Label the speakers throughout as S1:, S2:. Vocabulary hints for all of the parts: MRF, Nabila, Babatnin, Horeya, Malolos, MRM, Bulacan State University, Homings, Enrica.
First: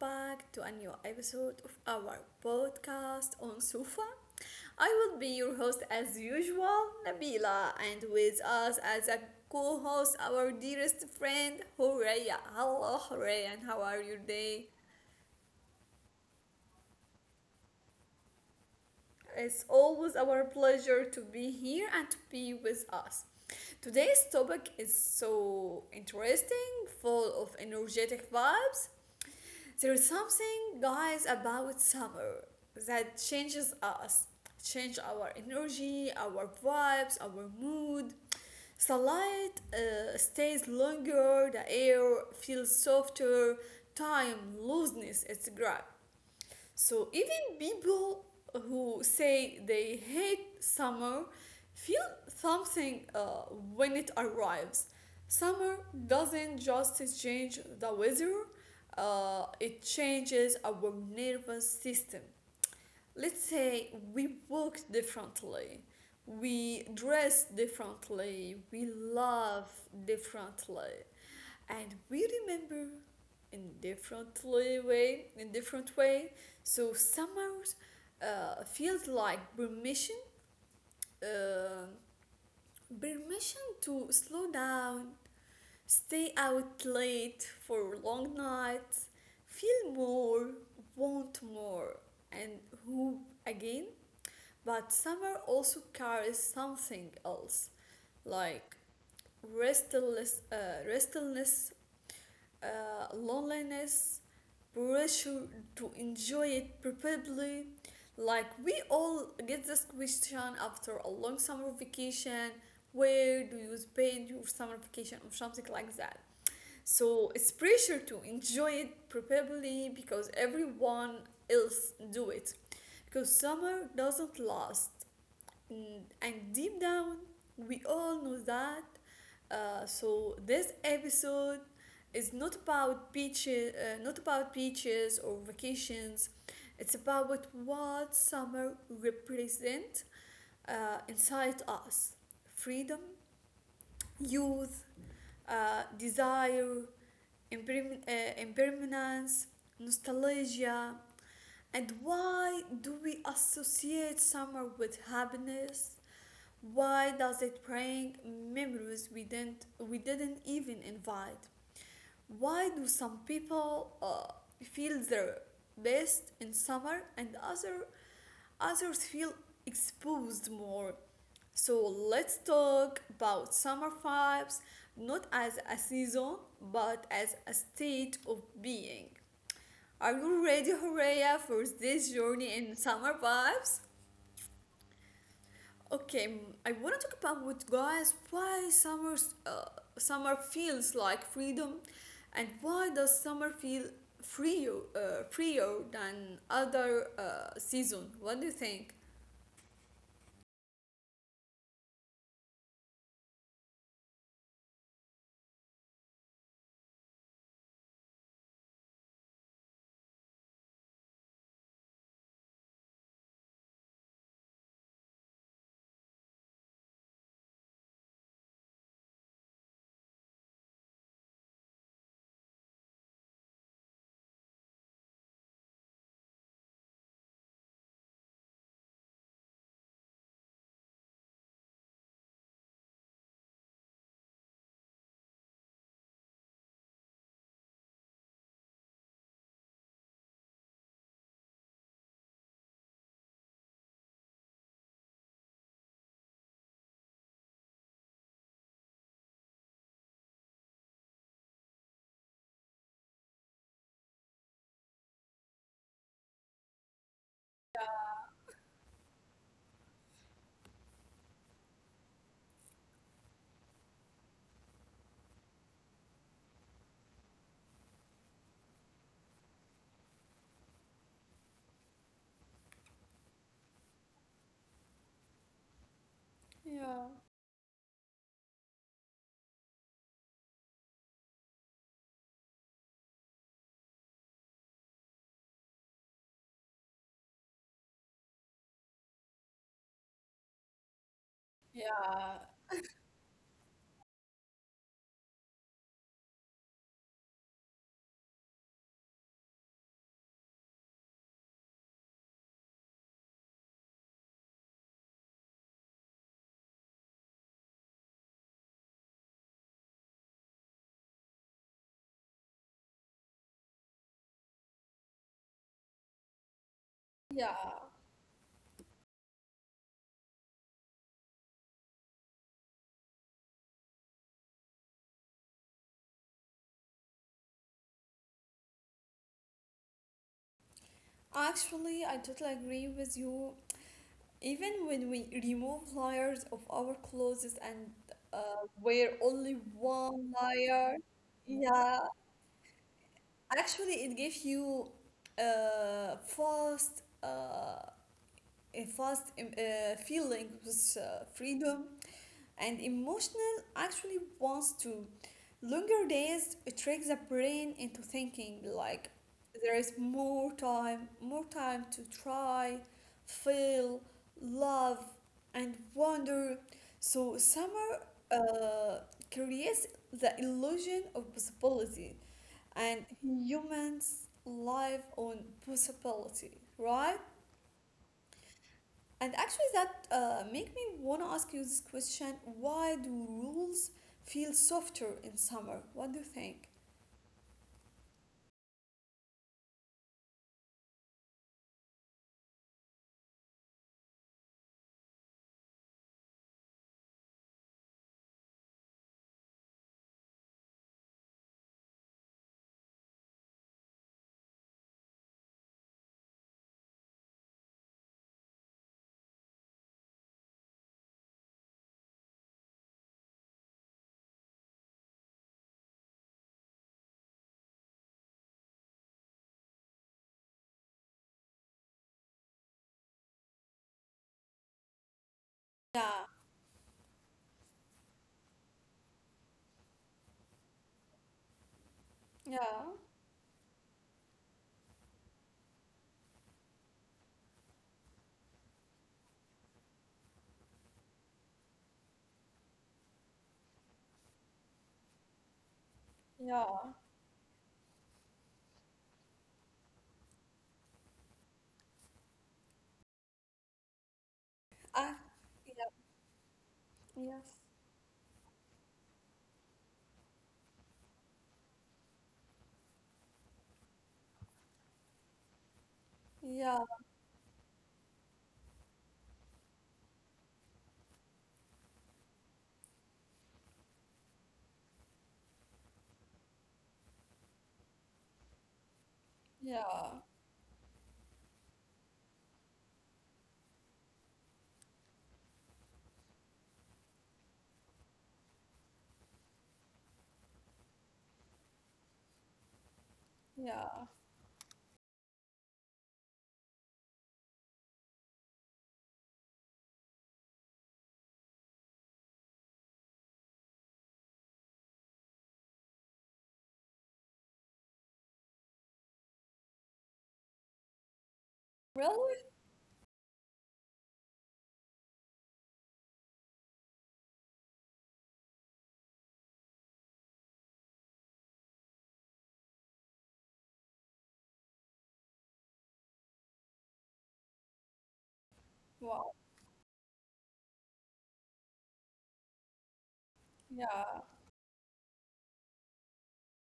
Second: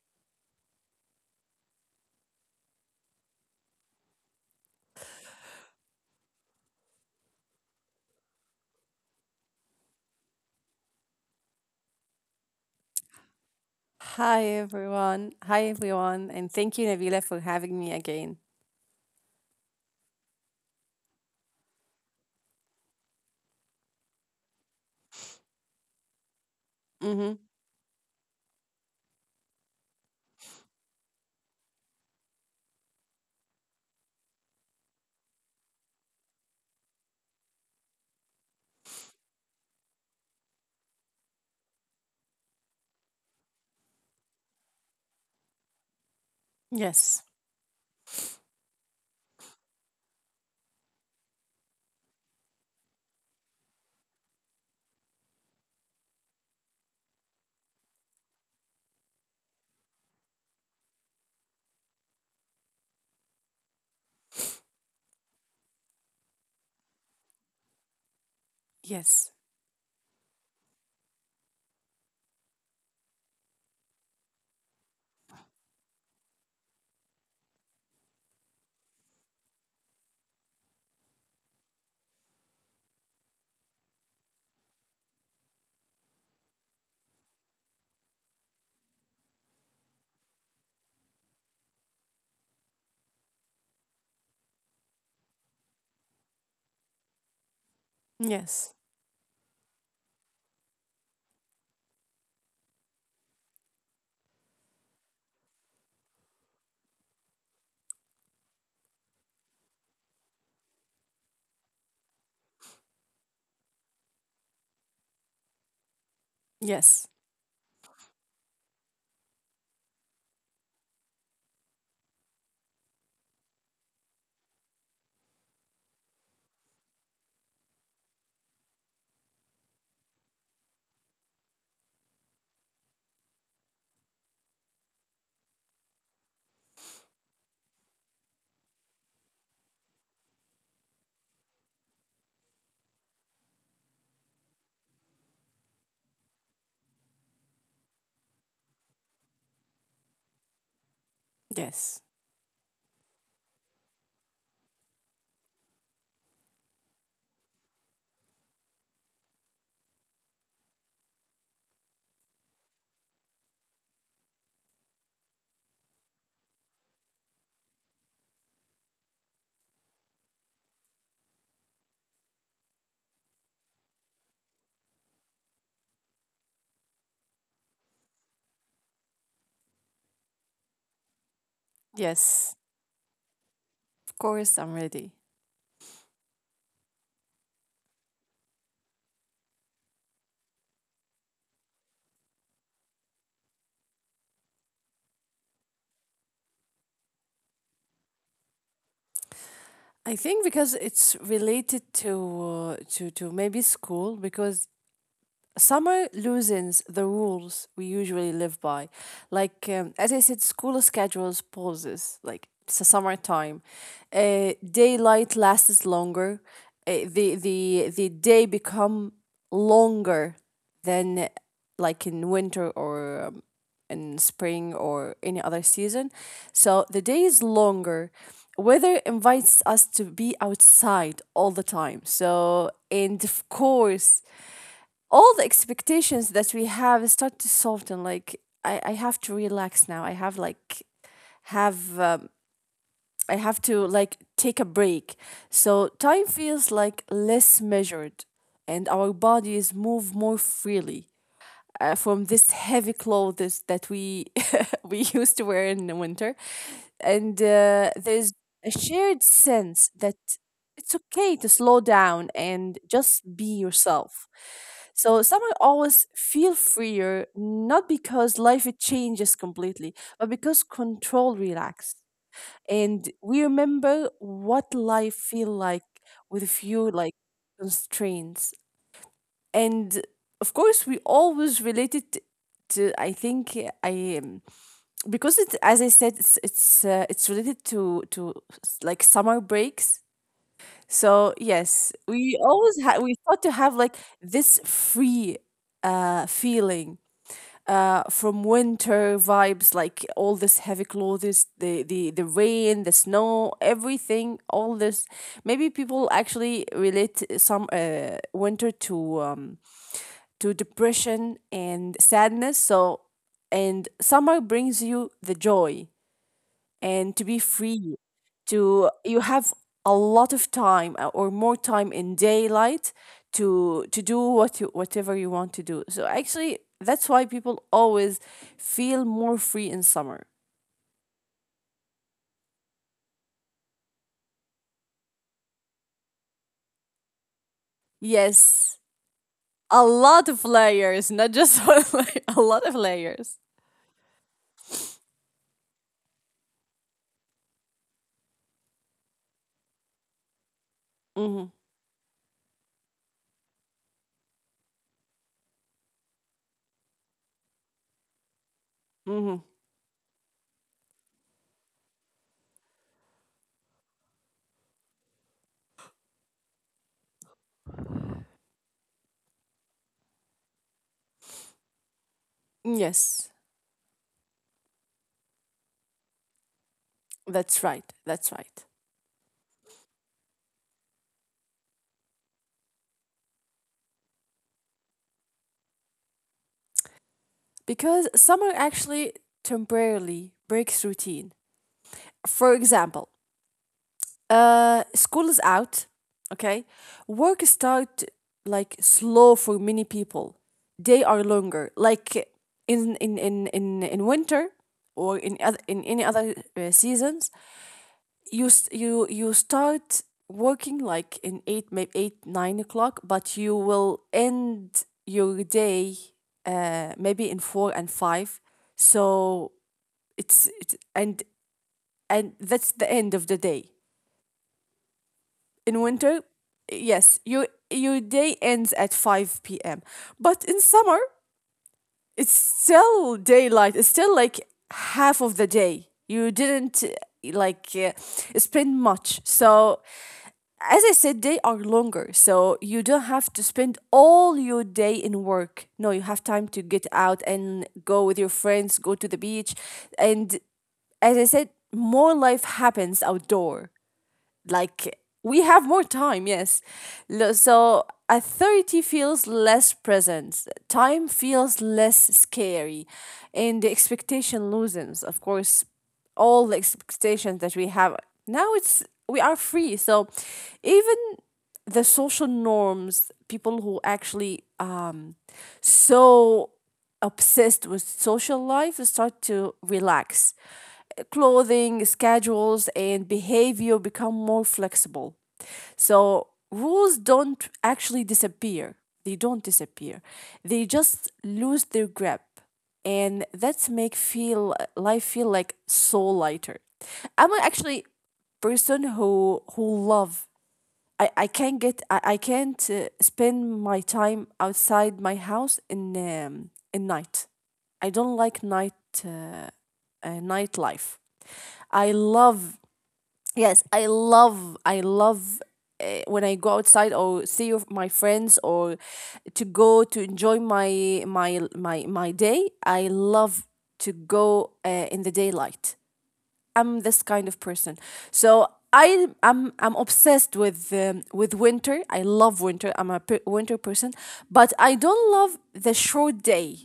S1: back to a new episode of our podcast on Sufa. I will be your host as usual, Nabila, and with us as a co host, our dearest friend, Horeya. Hello, Horeya, and how are you
S2: Hi
S1: today?
S2: everyone. Hi everyone. And thank you, Nabila, for having me again.
S1: It's always our pleasure to be here and to be with us. Today's topic is so interesting, full of
S2: Mhm.
S1: energetic vibes. There is something, guys, about summer that changes us, change our energy, our vibes, our mood. Sunlight stays longer, the air feels softer, time looseness is grab. So
S2: Yes.
S1: even people who say they hate summer feel something when it arrives. Summer doesn't just change the weather, it changes our nervous system. Let's say we walk differently, we dress differently, we
S2: Yes.
S1: love differently, and we remember in different way. So summer feels like permission, uh, permission to slow down, stay out late for long nights, feel more, want more, and hope again. But summer also carries something else, like
S2: Yes.
S1: restless uh, restlessness, loneliness, pressure to enjoy it probably. Like we all get this question after a long summer vacation. Where do you spend your summer vacation or something like that?
S2: Yes.
S1: So it's pressure to enjoy it probably because everyone else do it. Because summer doesn't last. And deep down we all know that. So this episode is not about beaches or vacations, it's about what summer represents inside us: freedom, youth, desire, impermanence, nostalgia. And
S2: Yes.
S1: why do we associate summer with happiness? Why does it bring memories we didn't even invite? Why do some people feel their best in summer and others feel exposed more? So let's talk about summer vibes, not as a season but as a state of being. Are you ready, Horea, for this journey
S2: Yes.
S1: in summer vibes?
S2: Of course I'm ready.
S1: Okay. I want to talk about with guys why summer, uh, summer feels like freedom, and why does summer feel freer than other season? What do you think?
S2: I think because it's related to to maybe school, because summer loosens the rules we usually live by. Like, as I said, school schedules pauses, like it's a summertime. Daylight lasts longer. The day become longer than like in winter or in spring or any other season. So the day is longer. Weather invites us to be outside all the time. So, and of course, all the expectations that we have start to soften. Like I have to relax now. I have like have um, i have to like take a break, so time feels like less measured, and our bodies move more freely from this heavy clothes that we we used to wear in the winter. And there's a shared sense that it's okay to slow down and just be yourself. So someone always feel freer, not because life it changes completely, but because control relax. And we remember what life feel like with a few
S1: Yeah,
S2: like constraints. And of course, we always related to, I think I because it as I said, it's related to like summer breaks. So yes, we
S1: yeah,
S2: always had we thought to have like this free feeling from winter vibes, like all this heavy clothes, the rain, the snow, everything, all this. Maybe people actually relate some winter to depression and sadness. So and summer brings you the joy and to be
S1: yeah.
S2: free, to you have a lot of time or more time in daylight to do whatever you want to do. So actually that's why people always feel more free in summer.
S1: Actually, I totally agree with you. Even when we remove layers of our clothes and
S2: Yes,
S1: wear only
S2: a lot
S1: one
S2: of
S1: layer,
S2: layers, not just one
S1: yeah.
S2: layer, a lot of layers.
S1: Actually, it gives you a fast, feeling with
S2: Mm-hmm.
S1: freedom and emotional. Actually, wants to longer days trick the brain into thinking like
S2: Mm-hmm.
S1: there is more time to try, feel, love, and wonder. So summer uh, creates the illusion of possibility, and
S2: Yes,
S1: humans live on possibility, right?
S2: that's right. That's right.
S1: And actually, that make me want to ask you this question: Why do rules feel softer in summer? What do you think?
S2: Because summer actually temporarily breaks routine. For example, school is out, okay? Work start like slow for many people. They are longer. Like in winter, or in other in any other seasons, you s- you start working like in 8 maybe 8 9 o'clock, but you will end your day maybe in four and five. So it's and that's the end of the day in
S1: Yeah,
S2: winter. Yes, your day ends at 5 p.m, but in summer it's
S1: yeah,
S2: still daylight, it's still like half of the day you didn't like spend much. So as I said, they are longer, so you don't have to spend all your day in work. No, you have time to
S1: yeah.
S2: get out and go with your friends, go to the beach. And as I said, more life happens outdoor, like
S1: I,
S2: we have
S1: yeah,
S2: more time. Yes. Lo-
S1: yes,
S2: so at 30 feels less present, time feels less scary, and the expectation loosens. Of course all the
S1: yeah,
S2: expectations that we have, now it's we are free. So even the social norms, people who actually so obsessed with social life start to
S1: yeah,
S2: relax. Clothing, schedules, and behavior become more flexible. So rules don't actually disappear. They don't disappear. They just lose their grip. And that's make
S1: yeah.
S2: feel life feel like so lighter. I'm actually person who love. I can't spend my time outside my house in night. I don't like night, uh, nightlife. I
S1: Really?
S2: love Yes, I love when I go outside or see of my friends, or to go to enjoy my day. I love to go in the daylight. I'm this kind of person. So I
S1: Wow.
S2: I'm I'm obsessed with winter. I love winter. I'm a winter person,
S1: Yeah,
S2: but I don't love the short day.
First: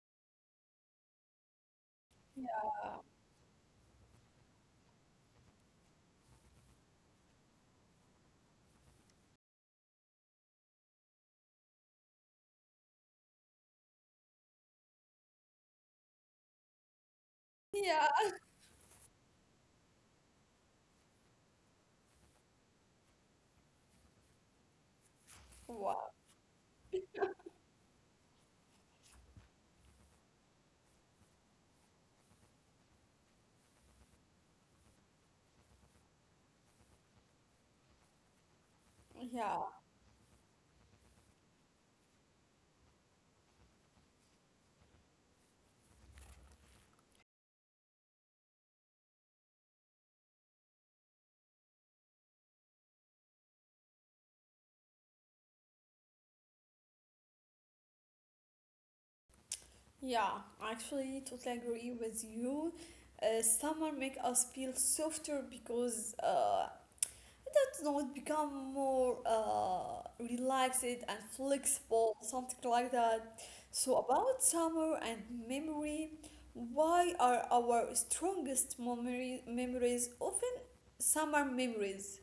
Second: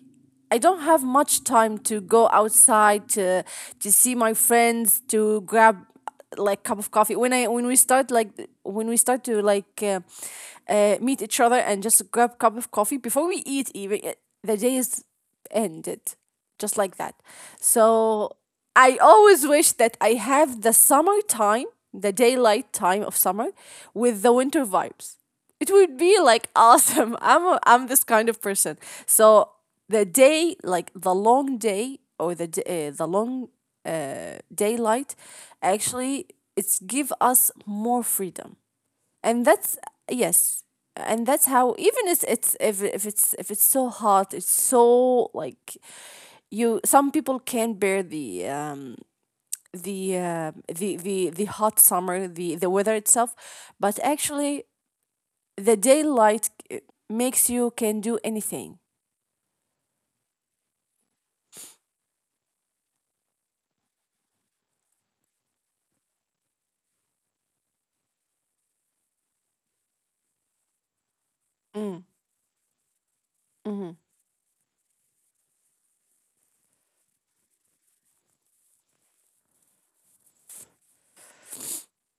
S2: I don't have much time to go
S1: yeah,
S2: outside to see my friends, to grab like cup of coffee. When I when we start like, when we start to like meet each other and just grab cup of coffee before we eat. Even the day is ended just like that.
S1: yeah.
S2: So I always wish that I have the summertime, the daylight time of summer, with the winter vibes. It would
S1: Wow.
S2: be like awesome. I'm this kind of person. So the day, like the long day, or the long daylight, actually it's give us more freedom, and
S1: Yeah.
S2: that's, yes, and that's how. Even if it's so hot, it's so like you, some people can't bear the hot summer, the weather itself. But actually the daylight makes you can do anything.
S1: Yeah, actually, totally agree with you. Summer make us feel softer because it's not become more relaxed and
S2: Mm,
S1: flexible, something like that. So
S2: mhm.
S1: about summer and memory, why are our strongest memory memories often summer memories?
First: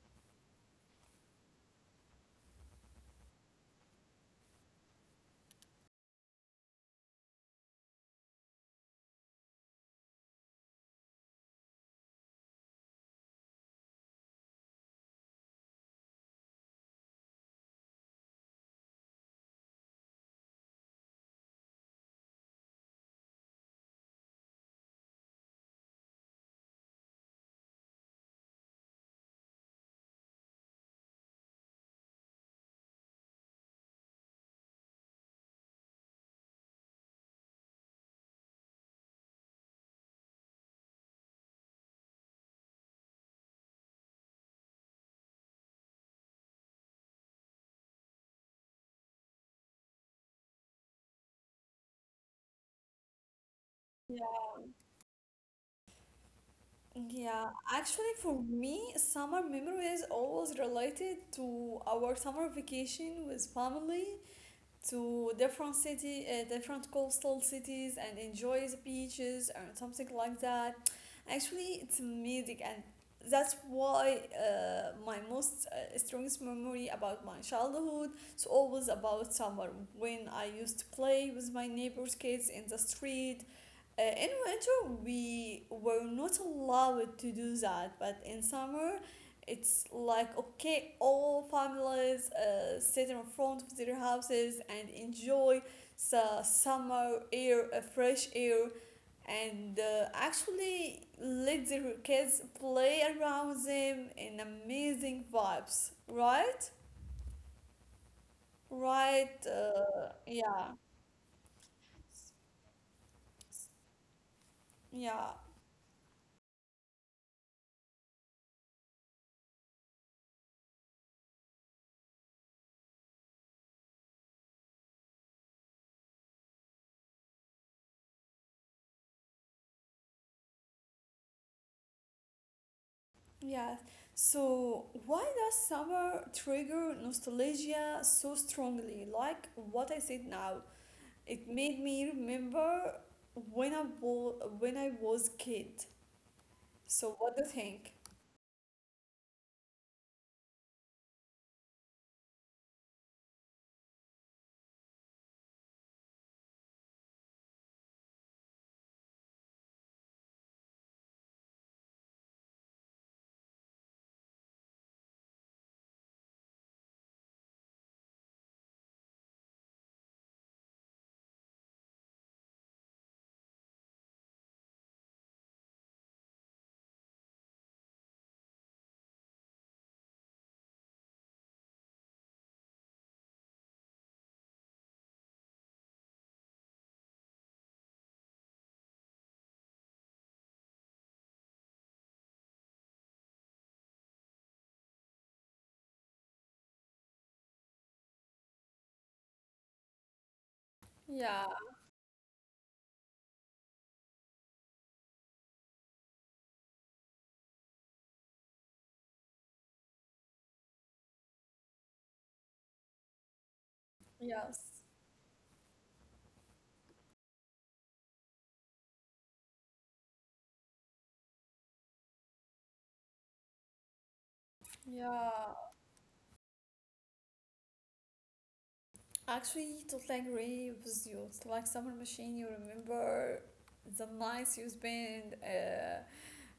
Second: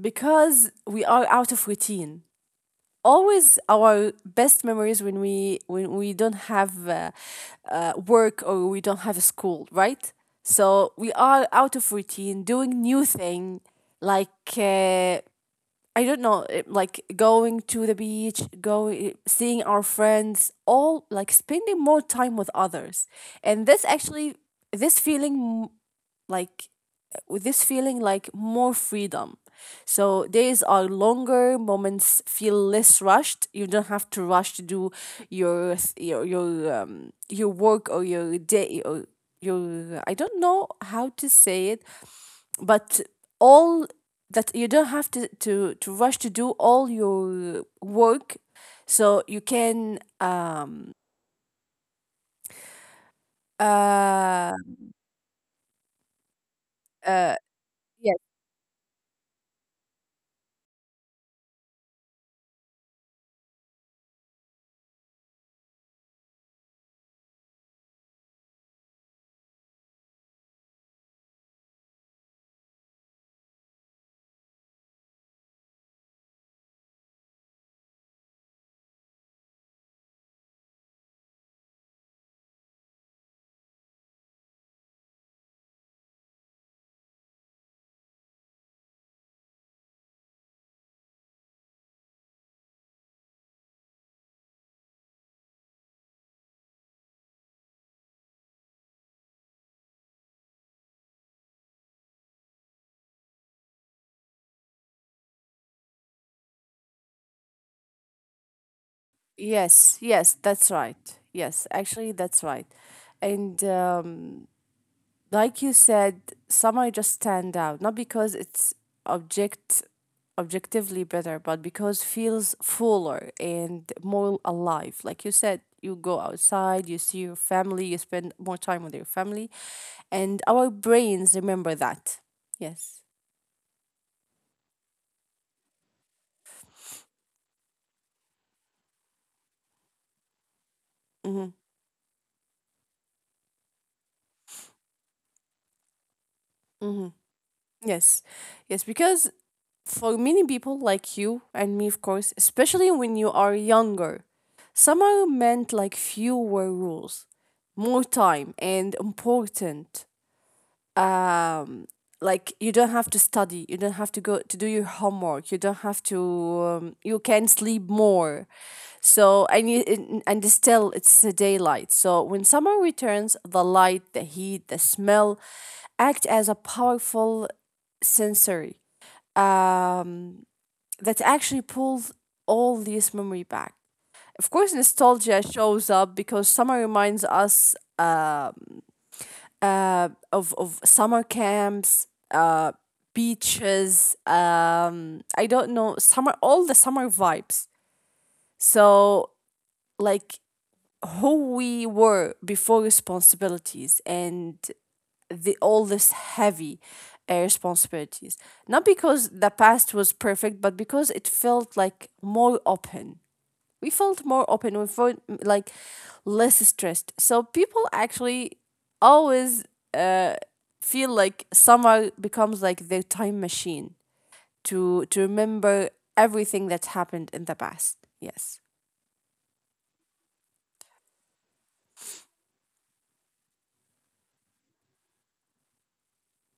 S2: Because we are out of routine. Always our best memories when we don't have work, or we don't have a school, right? So we are out of routine doing new thing, like I don't know, like going to the beach, going seeing our friends, all like spending more time with others. And this actually, this feeling, like with this feeling like more freedom. So days are longer, moments feel less rushed. You don't have to rush to do your work, or your day, or your, I don't know how to say it, but all that you don't have to rush to do all your work. So you can
S1: Yeah.
S2: uh uh
S1: Yeah, actually,
S2: yes.
S1: for me, summer memory is always related to our summer vacation with family, to different city, different coastal cities, and enjoy the beaches and something like that. Actually, it's amazing, and that's why my most strongest memory about my childhood is always about summer, when I used to play with my neighbors' kids in the street. In winter, we were not allowed to do that, but in summer, it's like okay, all families sit in front of their houses and enjoy the summer air, fresh air, and actually let their kids play around them in amazing vibes, right? Right?
S2: Yes, yes, that's
S1: Yeah,
S2: right. Yes, actually, that's right. And
S1: yeah,
S2: like you said, summer just stand out, not because it's object objectively better, but because feels fuller and more alive. Like you said, you go outside, you see your family, you spend more time with your family, and our brains remember that. Yes.
S1: yeah. So, why does summer trigger nostalgia so strongly? Like what I said now, it
S2: Mm-hmm.
S1: made me remember when I was kid. So what do you think?
S2: Yes, yes, because for many people like you and me, of course, especially when you are younger, summer meant like fewer rules, more time, and important, um like you don't have to study, you don't have to go to do your homework, you don't have to, you can sleep more. So and and still it's a daylight. So when summer returns, the light, the heat, the smell act as a powerful sensory, um that actually pulls all these memory back. Of course nostalgia shows up because summer reminds us, of summer camps, beaches. I don't know, summer, all the summer vibes. So like
S1: Yeah,
S2: who we were before responsibilities and the all this heavy responsibilities. Not because the past was perfect, but because it felt like more open. We felt more
S1: yes.
S2: open. We felt like less stressed. So people actually always feel like summer becomes like their time machine to
S1: Yeah.
S2: remember everything that happened in the past. Yes.
S1: Actually, totally agree with you. It's like summer machine, you remember the nights you spent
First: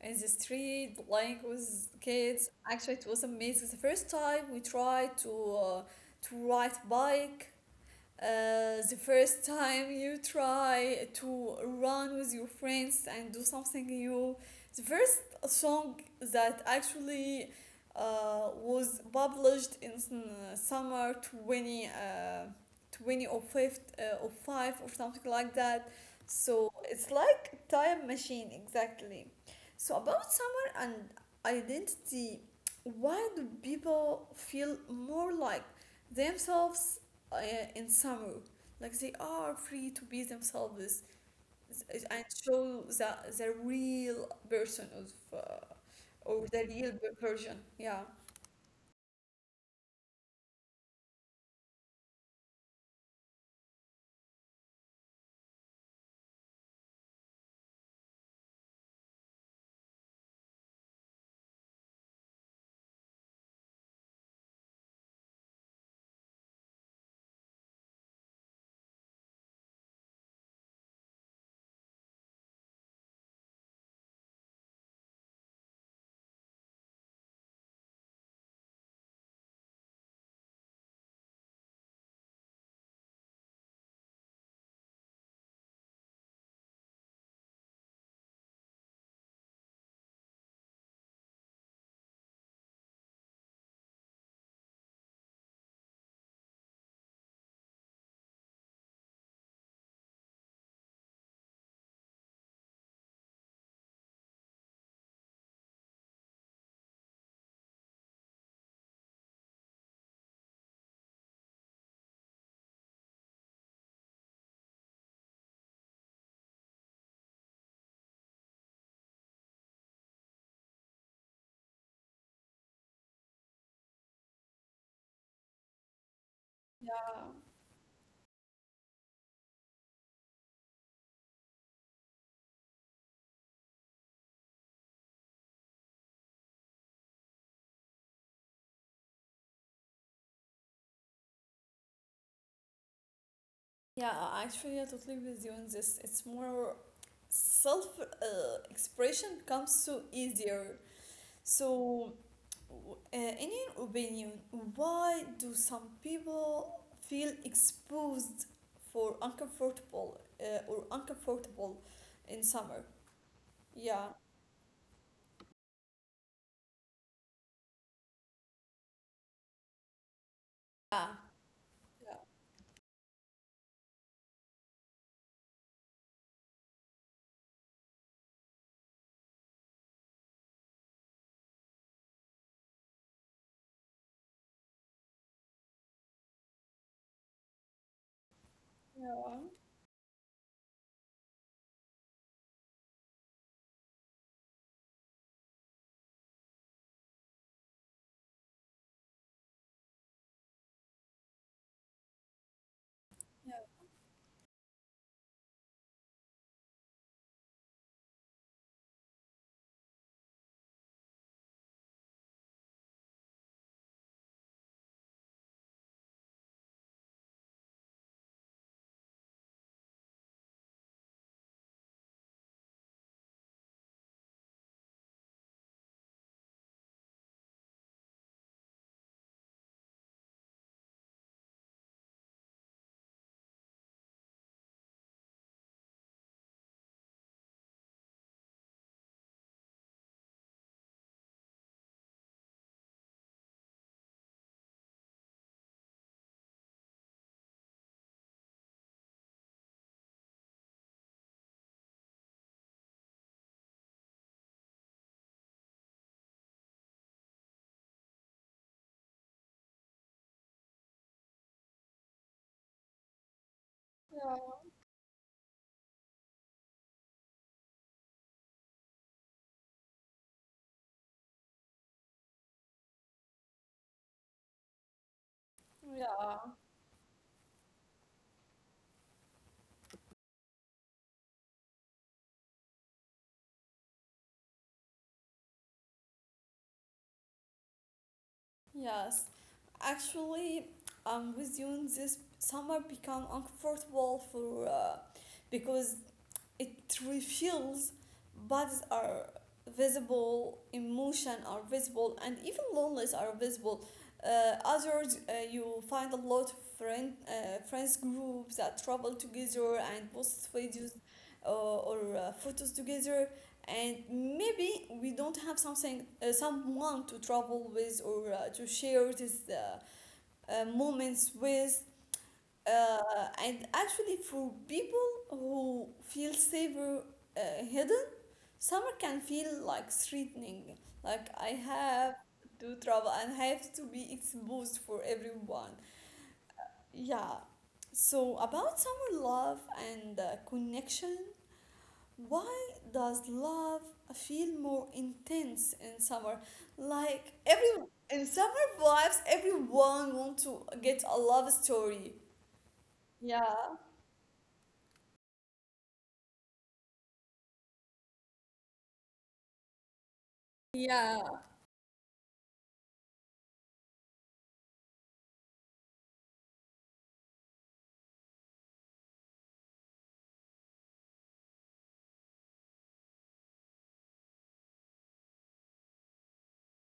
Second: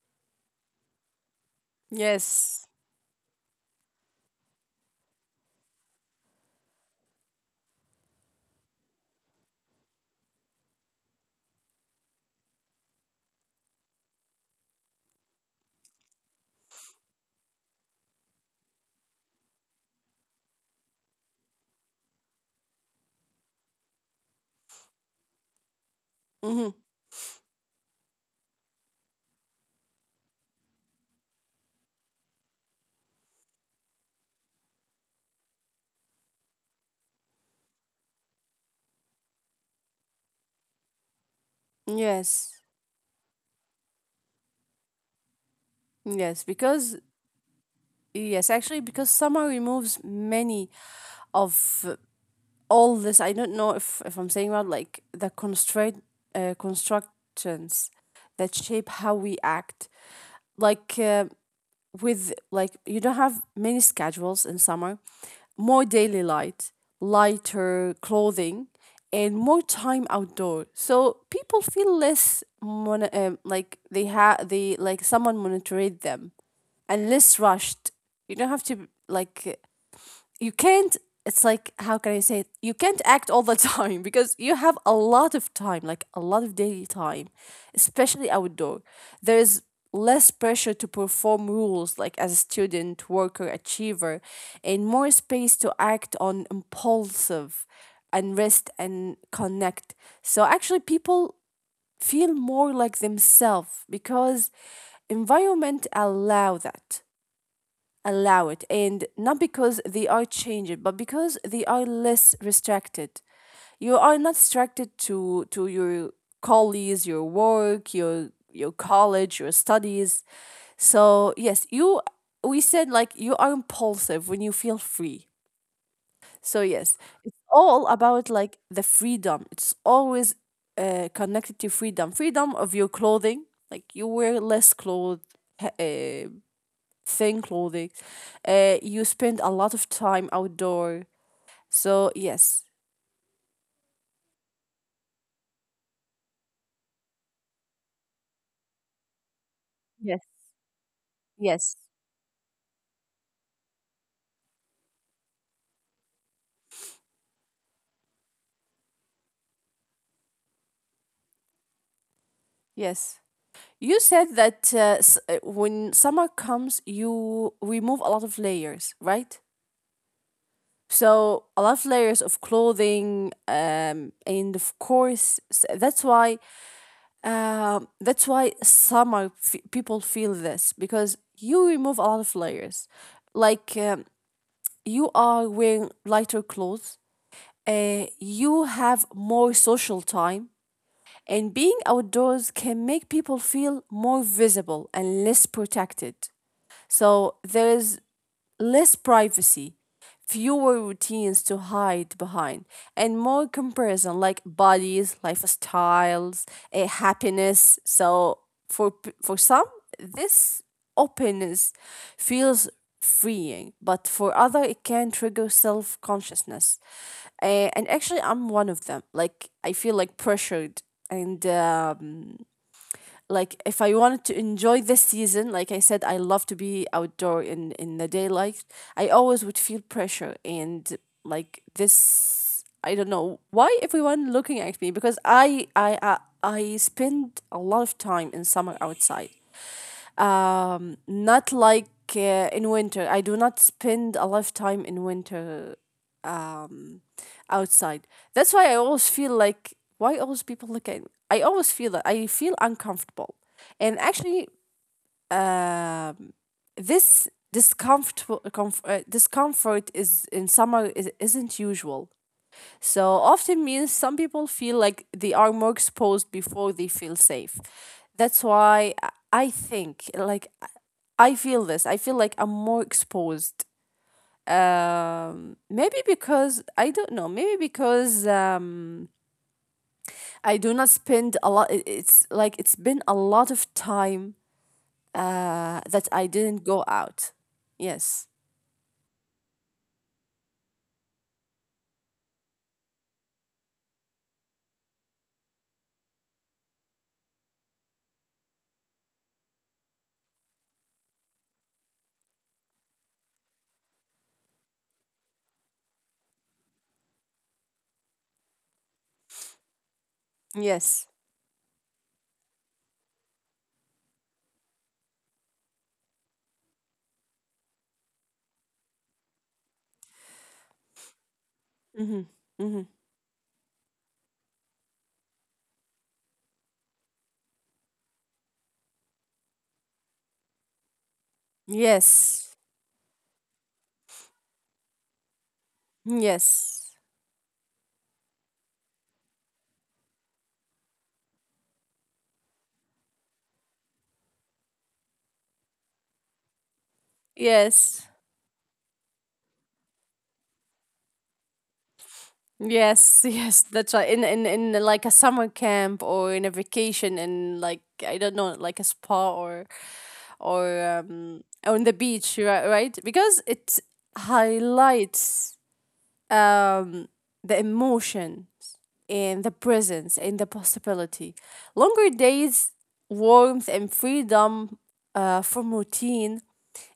S1: in the street, playing with kids.
S2: Yes.
S1: Actually, it was amazing. The first time we tried to ride bike. The first time you try to run with your friends and do something new. The first song that actually was published in summer 20, 20 or 5, or 5 or something like that.
S2: Mm-hmm.
S1: So it's like time machine, exactly. So about summer and identity, why do people feel more like themselves uh, in summer? Like they are free to be themselves and
S2: Yes.
S1: show the real person of uh,
S2: Yes.
S1: or the real
S2: Because
S1: version. Yeah.
S2: yes, actually, because summer removes many of, all this. I don't know if I'm saying about like the constraint constructions that shape how we act. Like with, like you don't have many schedules in summer. More daily light, lighter clothing, and more time outdoor, so people feel less, like they have, they like someone monitored them, and less rushed. You don't have to like, you can't, it's like how can I say it? You can't act all the time because you have a lot of time, like a lot of daily time, especially outdoor. There is less pressure to perform rules like as a student, worker, achiever, and more space to act on impulsive, and rest, and connect. So actually people feel more like themselves because environment allow it. And not because they are changed, but because they are less restricted. You are not restricted to your colleagues, your work, your college, your studies. So yes, you we said like you are impulsive when you feel free. So yes,
S1: Yeah.
S2: it's all about like the freedom. It's always connected to freedom, freedom of your clothing. Like you wear less clothes, uh, thin clothing. You spend a lot of time outdoor. So yes,
S1: Yeah. Actually, I totally with you on this. It's more self expression becomes so
S2: yes,
S1: easier.
S2: yes,
S1: So, in your opinion, why do some people feel exposed for uncomfortable or uncomfortable in summer?
S2: yes. You
S1: Yeah.
S2: said that, when summer comes, you remove a lot of layers, right?
S1: Yeah,
S2: So a lot of
S1: yeah,
S2: layers of clothing, and of course, that's why, that's why summer, people feel this because you remove a lot of layers, like you are wearing lighter clothes, you have
S1: yeah,
S2: more social time, and being outdoors can make people feel more visible and less protected. So there is less privacy, fewer routines to hide behind, and more comparison, like bodies, lifestyles, happiness. So for, for some, this openness feels freeing, but for other, it can trigger self consciousness. And actually, I'm one of them. Like I feel like pressured and. Like if I wanted to enjoy this season, like I said, I love to be outdoor in the daylight. I always would feel pressure and like this. I don't know why everyone looking at me, because I spend a lot of time in summer outside. Not like in winter. I do not spend a lot of time in winter. Um outside. That's why I always feel like, why always people look at me? I always feel that I feel uncomfortable. And actually, um this discomfort, discomfort is in summer isn't usual. So often means some people feel like they are more exposed before they feel safe. That's why I think, like, I feel this. I feel like I'm more exposed, maybe
S1: yeah,
S2: because I don't know. Maybe because, I do not spend a lot. It's like it's been a lot of time, that I didn't go out. Yes.
S1: yes. Actually, I'm with you in this summer become uncomfortable for because it reveals bodies are visible, emotion are visible, and even loneliness are visible. Others, you find a lot of friends groups that travel together and post videos
S2: Yes.
S1: or photos together. And maybe we don't have something, someone to travel with or to share these moments with.
S2: Mm-hmm. Mm-hmm.
S1: And actually, for people who feel safer hidden, summer can feel like threatening. Like I have
S2: Yes.
S1: to travel and have to be exposed for everyone.
S2: Yes.
S1: Yeah. So about summer love and connection, why does love feel more intense in summer? Like every
S2: Yes.
S1: in summer vibes, everyone want to get a love story.
S2: Yes, yes,
S1: Yeah.
S2: that's right. In like a summer camp, or in a vacation, in, like, I don't know, like a spa, or or
S1: Yeah,
S2: um on the beach, right? Right? Because it highlights, um, the emotions and the presence and the possibility. Longer days, warmth, and freedom, from routine,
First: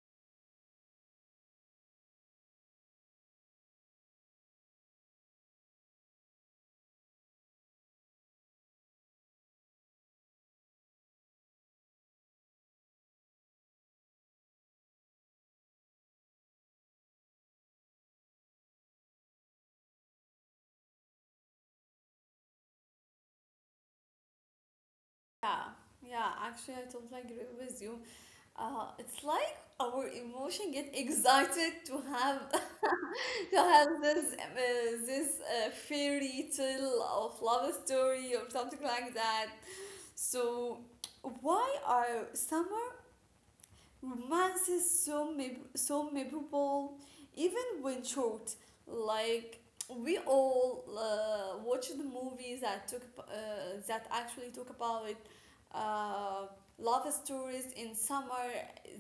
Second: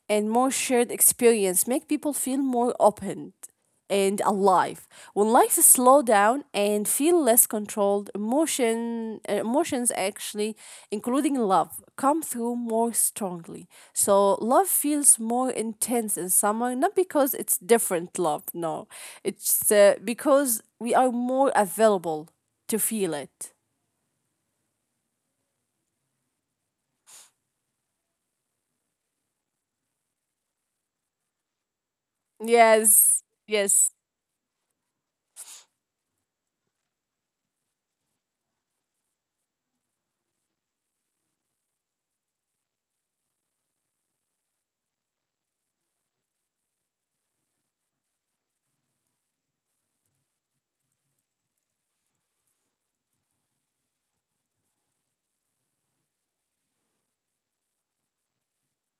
S2: and more shared experience make people feel more open and alive. When life is slow down and feel less controlled emotions actually, including love, come through more strongly, so love feels more intense in summer, not because it's different love. No, it's, because we are more available to feel it.
S1: Yeah, yeah, actually, I totally agree with you. It's like our emotion get excited to have
S2: Yes.
S1: to have
S2: Yes.
S1: this fairy tale of love story or something like that. So why are some so memorable, even when short? Like we all watch the movies that that actually talk about uh, love stories in summer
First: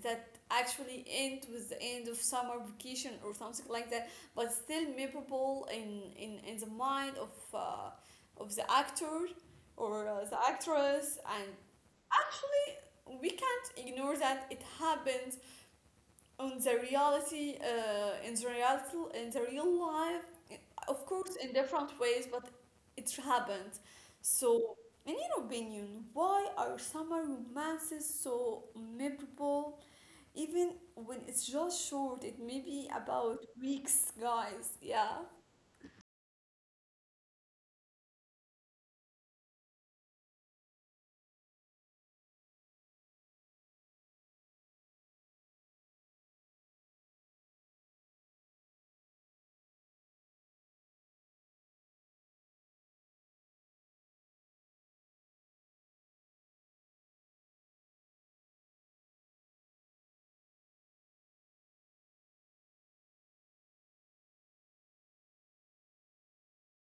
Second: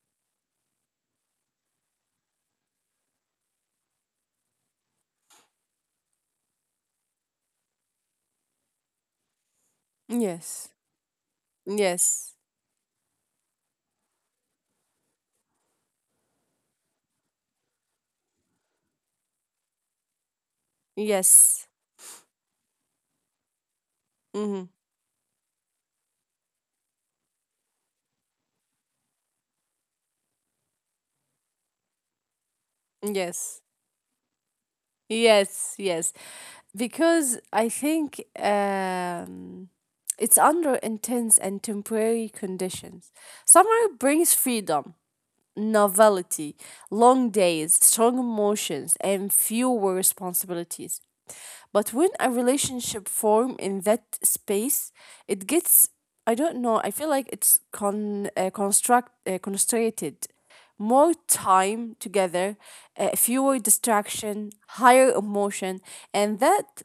S1: that actually end with the end of summer vacation or something like that, but still memorable in in the mind of the actor or the
S2: Yes.
S1: actress. And
S2: Yes.
S1: actually we can ignore that it happens on the reality in the real life, of course in
S2: Yes.
S1: different ways, but it happens.
S2: Mm-hmm.
S1: So in your opinion, why are summer romances so memorable even when it's just short? It may be about
S2: Yes.
S1: weeks, guys. yeah
S2: Yes. Yes. Because I think, it's under intense and temporary conditions. Summer brings freedom, novelty, long days, strong emotions, and fewer responsibilities. But when a relationship form in that space, it gets, I don't know, I feel like it's construct constrated, more time together, fewer distraction, higher emotion, and that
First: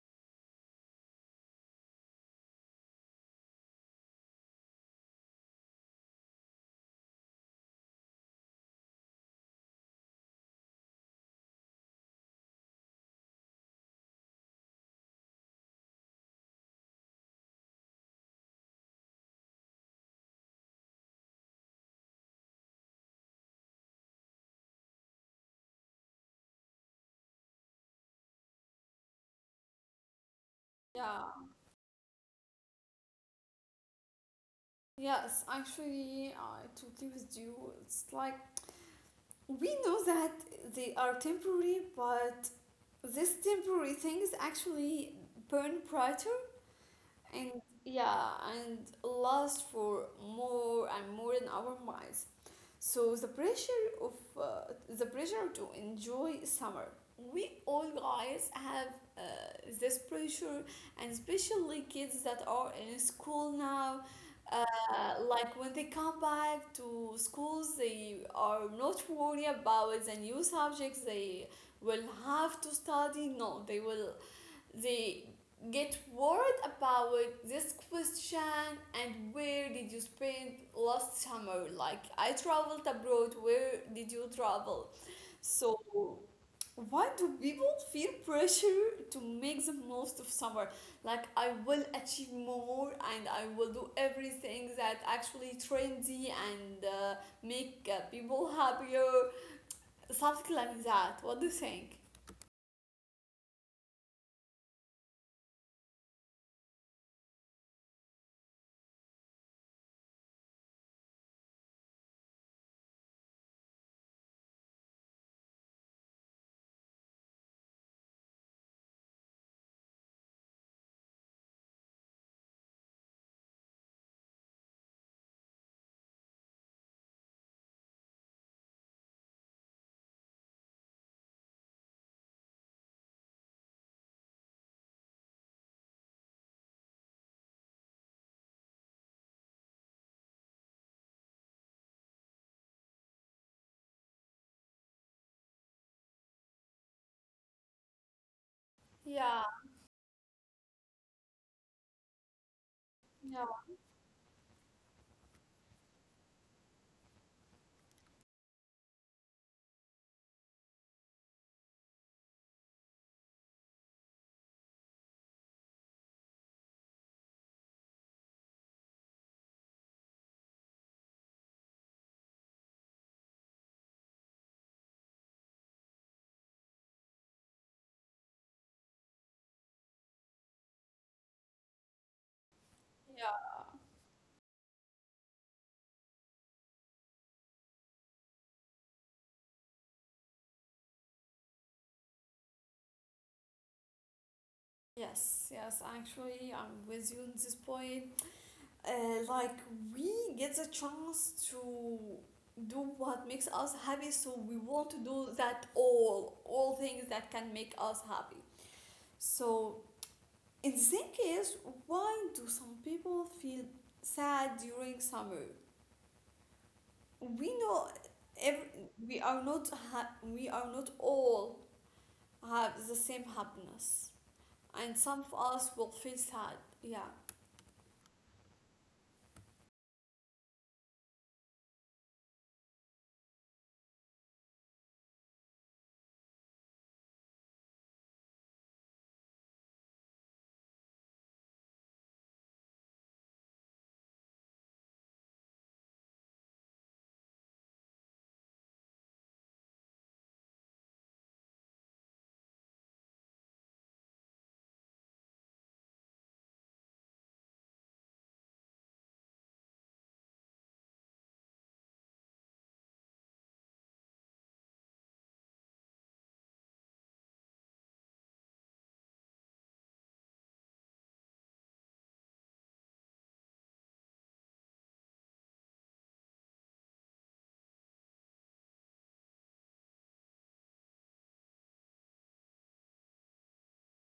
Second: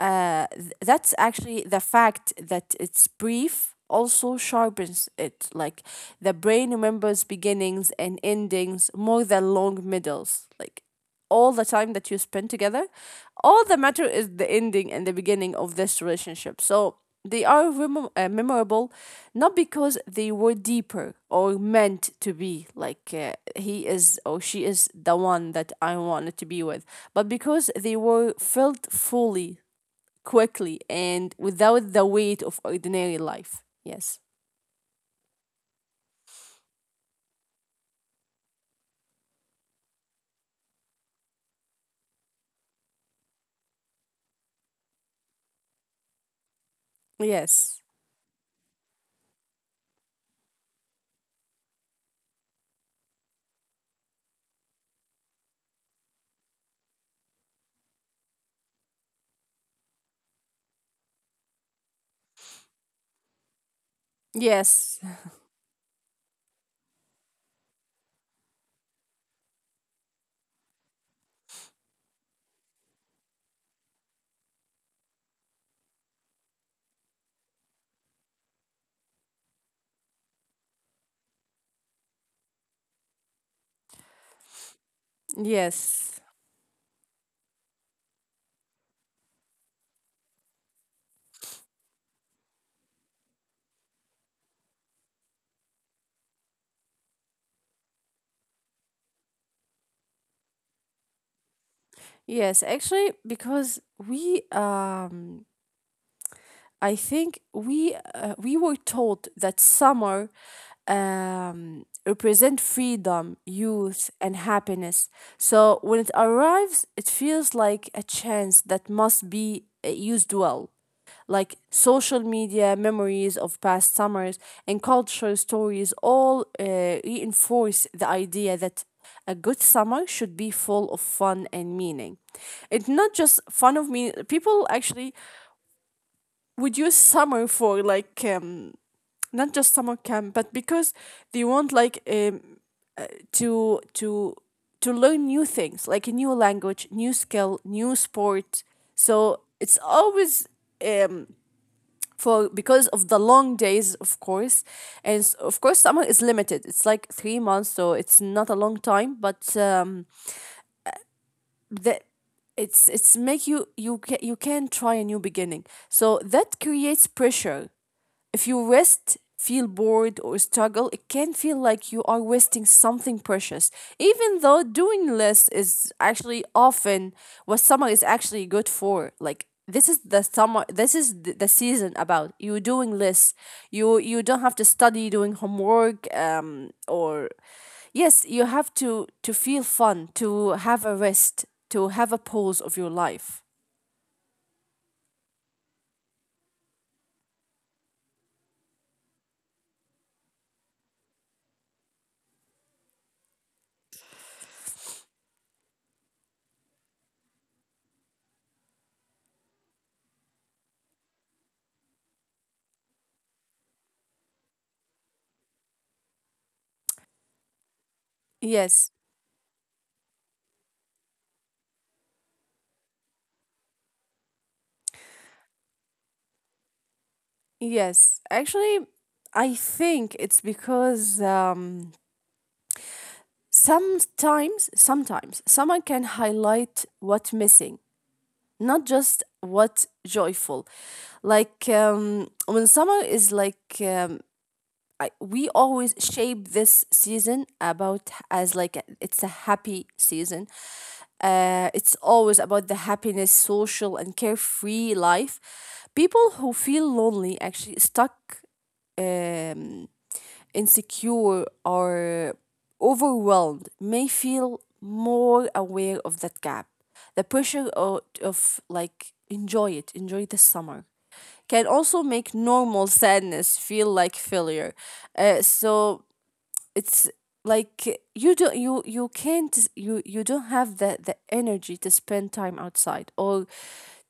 S2: uh, th- that's actually the fact that it's brief also sharpens it. Like, the brain remembers beginnings and endings more than long middles. Like, all the time that you spend together, all that matter is the ending and the beginning of this relationship. So they are memorable, not because they were deeper or meant to be, like, he is or she is the one that I wanted to be with, but because they were felt fully, quickly,
S1: yeah
S2: and without the weight of ordinary life. Yes.
S1: yes actually, I totally with you. It's like we know that they are temporary, but this temporary things actually burn brighter, and
S2: Yes.
S1: yeah, and last for more and more in our minds. So the pressure of uh, the pressure to enjoy summer. We all guys have uh, this pressure, and especially kids that are in school now. Uh,
S2: Yes.
S1: like when they come back to schools, they are not worried about the new subjects they will have to study. No, they will they get worried about this question, and where did you spend last summer, like I traveled abroad, where did you travel? So
S2: Yes.
S1: why do people feel pressure to make the most of summer, like I will achieve more, and I will do everything that actually trendy and make people happier, something like that? What do you think?
S2: Yes, actually, because we I think we were told that summer represent freedom, youth, and happiness. So when it arrives, it feels like a chance that must be, used well. Like social media, memories of past summers, and cultural stories all, reinforce the idea that a good summer should be full of fun and meaning. It's not just fun of me. People actually would use summer for, like, not just summer camp, but because they want, like, to to to learn new things, like a new language, new skill, new sport.
S1: yeah
S2: So it's always, um, for because of the
S1: yeah
S2: long days, of course, and of course summer is limited, it's like 3 months, so it's not a long time, but the it's make you, you can try a new beginning, so that creates pressure. If you rest, feel bored, or struggle, it can feel like you are wasting something precious, even though doing less is actually often what summer is actually good for. Like, this is the summer this is th- the season about you doing less.
S1: yeah.
S2: You don't have to study, doing homework, or, yes, you have to feel fun, to have a rest, to have a pause of your life.
S1: Yes, yes, actually, I'm with you on this point. Like, we get the chance to do what makes us happy, so we want to do that all things that can make us happy. So, in that case, why do some people feel sad during summer? We know every,
S2: Yes.
S1: we are not all have the same happiness, and some of us will feel sad. Yeah.
S2: Yes, actually, I think it's because, sometimes, someone can highlight what's missing, not just what joyful. Like, when someone is like, we always shape this season about as, like, it's a happy season. It's always about the happiness, social and carefree life. People who feel lonely actually stuck, um, insecure, or overwhelmed may feel more aware of that gap. The pressure of like, enjoy it, enjoy the summer, can also make normal sadness feel like failure. So it's like, you don't, you can't, you don't have the energy to spend time outside, or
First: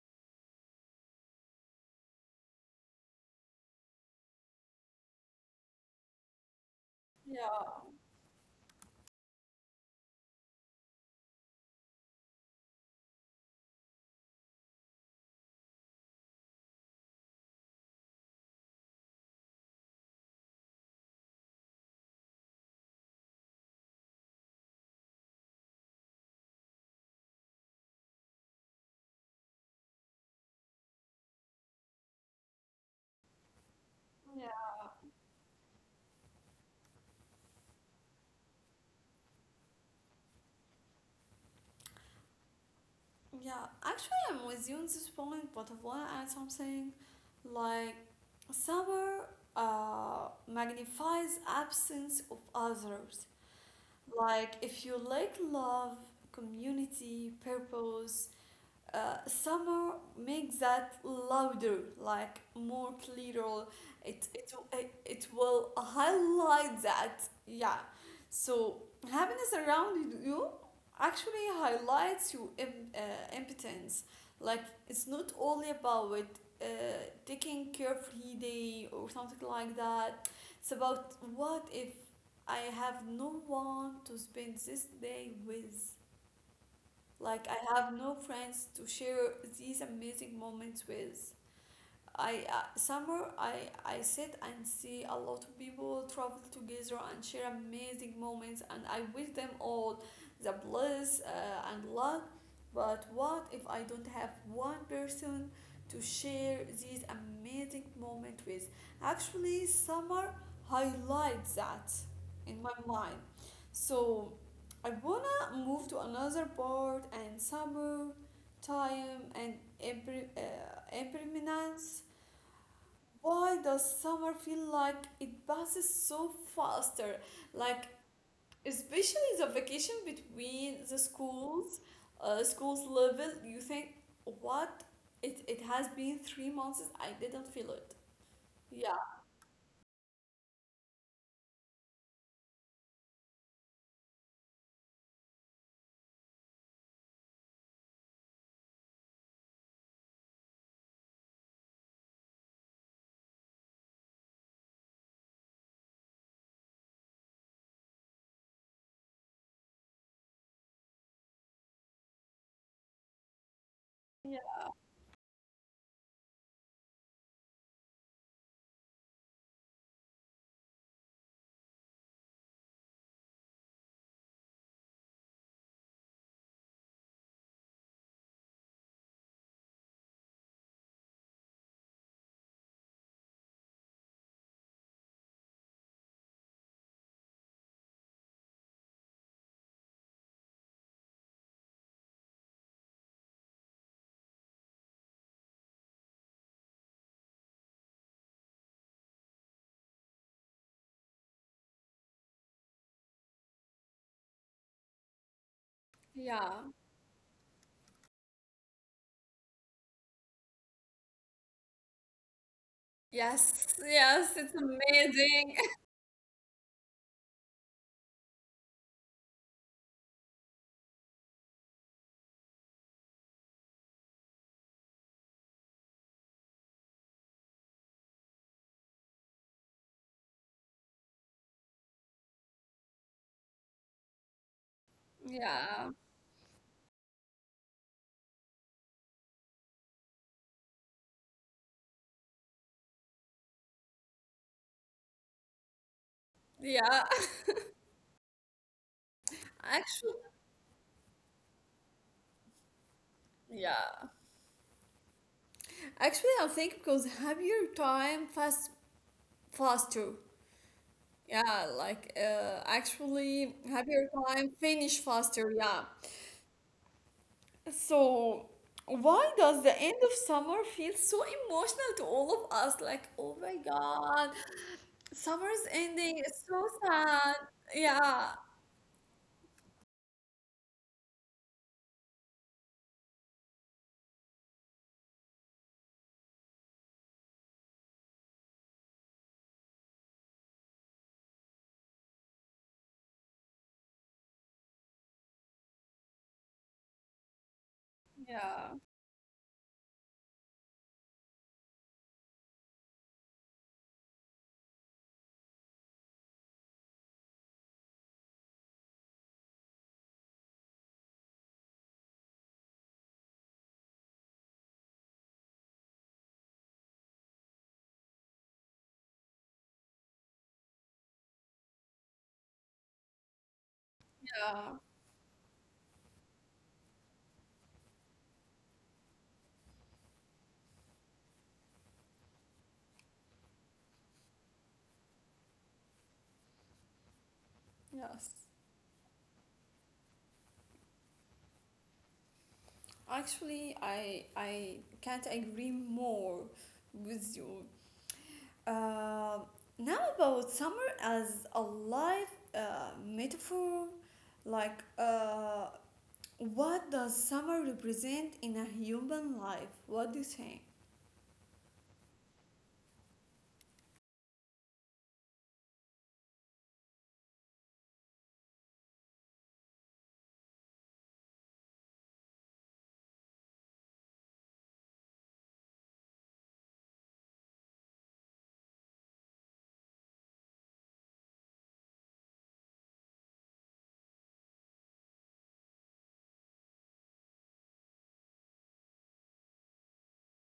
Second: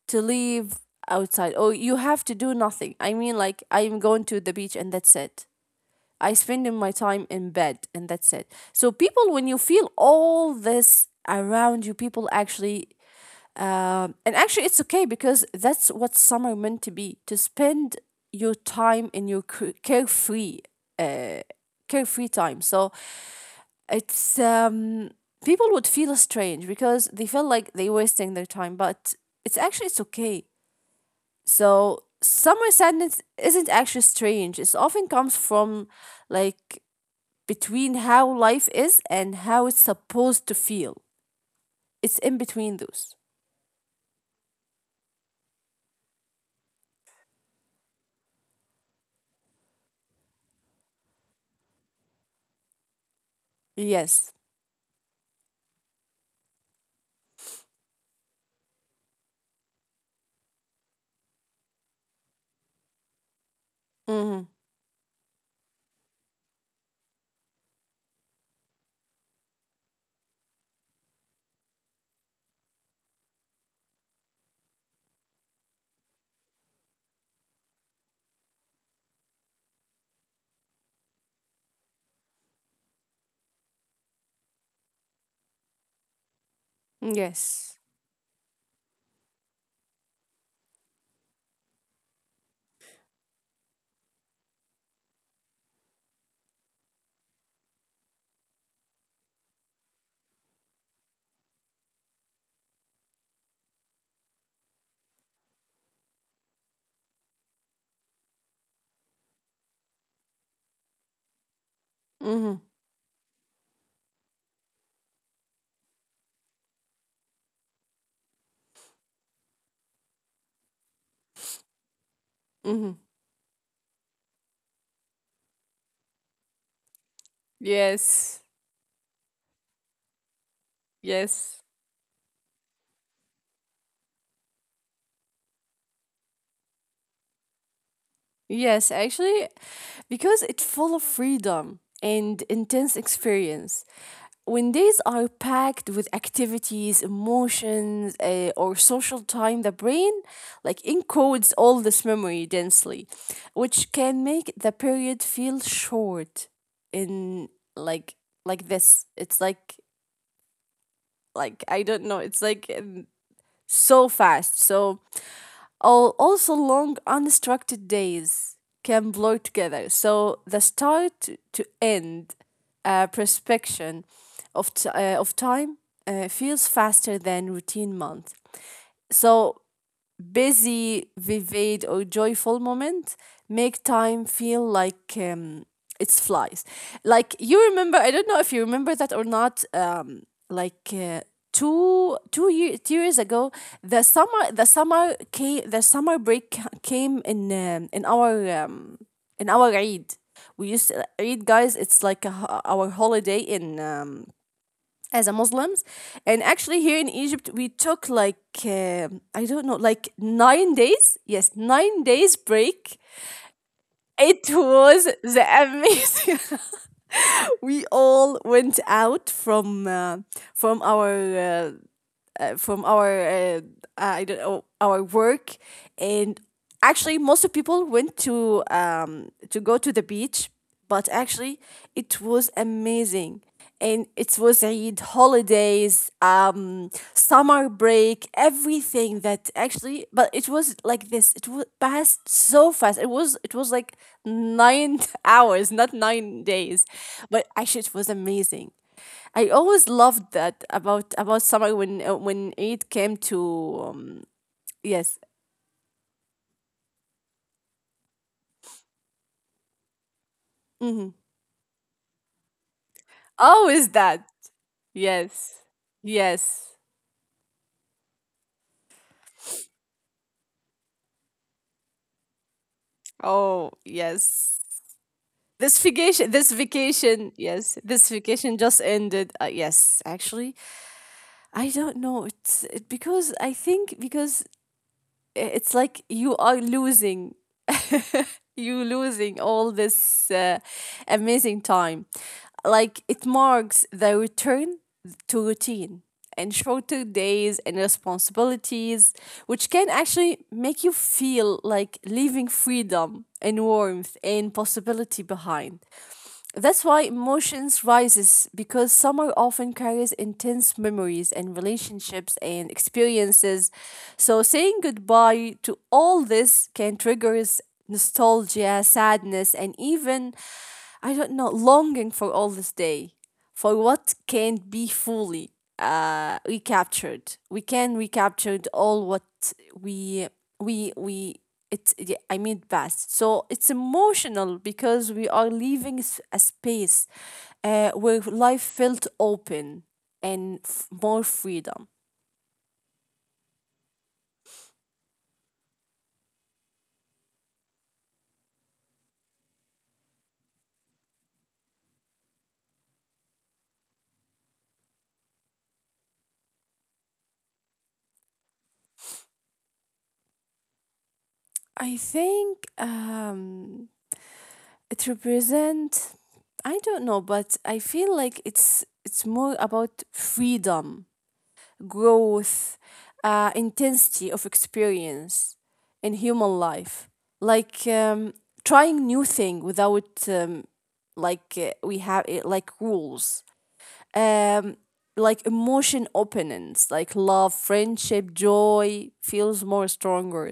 S2: to leave outside, or you have to do nothing. I mean, like, I'm going to the beach and that's it. I spend my time in
S1: Yeah.
S2: bed, and that's it. So people, when you feel all this around you, people actually, and actually, it's okay, because that's what summer meant to be—to spend your time in your carefree, uh, carefree time. So it's, people would feel strange because they feel like they're wasting their time, but it's actually it's okay. So summer sadness isn't actually strange. It often comes from, like, between how life is and how it's supposed to feel. It's in between those.
S1: Yeah, actually, I'm with you on this point, but I want to add something, like summer magnifies absence of others.
S2: Yes.
S1: Like, if you lack love, community, purpose, summer makes that louder, like more clearer. It
S2: Mm-hmm.
S1: it it it will highlight that. Yeah. So happiness around you actually highlights your impotence. Like it's not only about uh, taking carefree day or something like that. It's about what if I have no one to spend this day with. Like, I
S2: Yes.
S1: have no friends to share these amazing moments with. I summer I sit and see a lot of people travel together and share amazing moments, and I wish them all the bliss and luck. But what if I don't have one person to share these amazing moments with? Actually, summer highlights that
S2: Mm-hmm.
S1: in my mind. So I wanna move to another part, and summer time and impermanence,
S2: Mm-hmm.
S1: why does summer feel like it passes so faster? Like,
S2: Yes.
S1: especially the vacation between the
S2: Yes.
S1: schools, schools level, you think, what? It has been 3 months, I didn't feel it.
S2: Yes,
S1: Yeah.
S2: actually, because it's full of freedom and intense experience. When days are packed with activities, emotions, or social time, the brain, like, encodes all this memory densely, which can make the period feel short. In like like this, it's like, I don't know, it's like, so
S1: Yeah.
S2: fast. So, also, long unstructured days can blur together. So the start to end, prospection of time, feels faster than routine month. So busy, vivid, or joyful moment make time feel like, it's flies. Like, you remember, I don't know if you remember that or not. Like uh, two two years 2 years ago, the summer break came in, in our, in our Eid. We used to, Eid guys. It's like a, our holiday in, as a Muslims. And
S1: Yeah.
S2: actually, here in Egypt, we took like, I don't know, like, 9 days. Yes, 9 days break.
S1: Yes. Yes.
S2: It
S1: It's
S2: was the
S1: amazing.
S2: amazing. We all went out from our uh, from our I don't know, our work, and actually most of people went to go to the beach, but actually it was amazing. And it was Eid
S1: Yeah.
S2: holidays, summer break, everything that actually, but it was like this. It was passed so fast. It was like nine hours, not 9 days,
S1: Yeah.
S2: but actually it was amazing. I always
S1: Actually,
S2: loved that about summer when, when it came to
S1: yeah.
S2: um, Yes.
S1: Actually, I think because happier time faster.
S2: Mm-hmm.
S1: Yeah, like actually,
S2: Always
S1: happier
S2: that.
S1: time finish faster.
S2: Yes.
S1: Yeah.
S2: Yes.
S1: So, why does the end of summer feel so emotional to all of us? Like, oh my
S2: Oh,
S1: God,
S2: yes.
S1: summer's ending. It's so sad.
S2: Yes, this
S1: Yeah,
S2: vacation just ended. Yes, actually, I don't know. Because I think, because it's like you are losing you losing all this, amazing time, like it marks the return to routine and shorter days and
S1: yeah,
S2: responsibilities, which can actually make you feel like leaving freedom and warmth and possibility behind. That's why emotions rises, because summer often carries intense memories and relationships and experiences. So saying goodbye to all this can trigger nostalgia, sadness, and even, I don't know, longing for all this day, for what can't
S1: yeah.
S2: be fully, recaptured. We can recaptured all what we we it. Yeah, I mean past. So it's emotional because we are leaving a space, where
S1: Yes.
S2: life felt open and, more freedom.
S1: Actually, I can't agree more with you. Uh, Now about summer as a life metaphor, like what does summer represent in a human life? What do you think?
S2: I think, it represents. I don't know, but I feel like it's more about freedom, growth, intensity of experience in human life. Like, trying new thing without, we have, like, rules, um like emotion openings, like love, friendship, joy feels more stronger,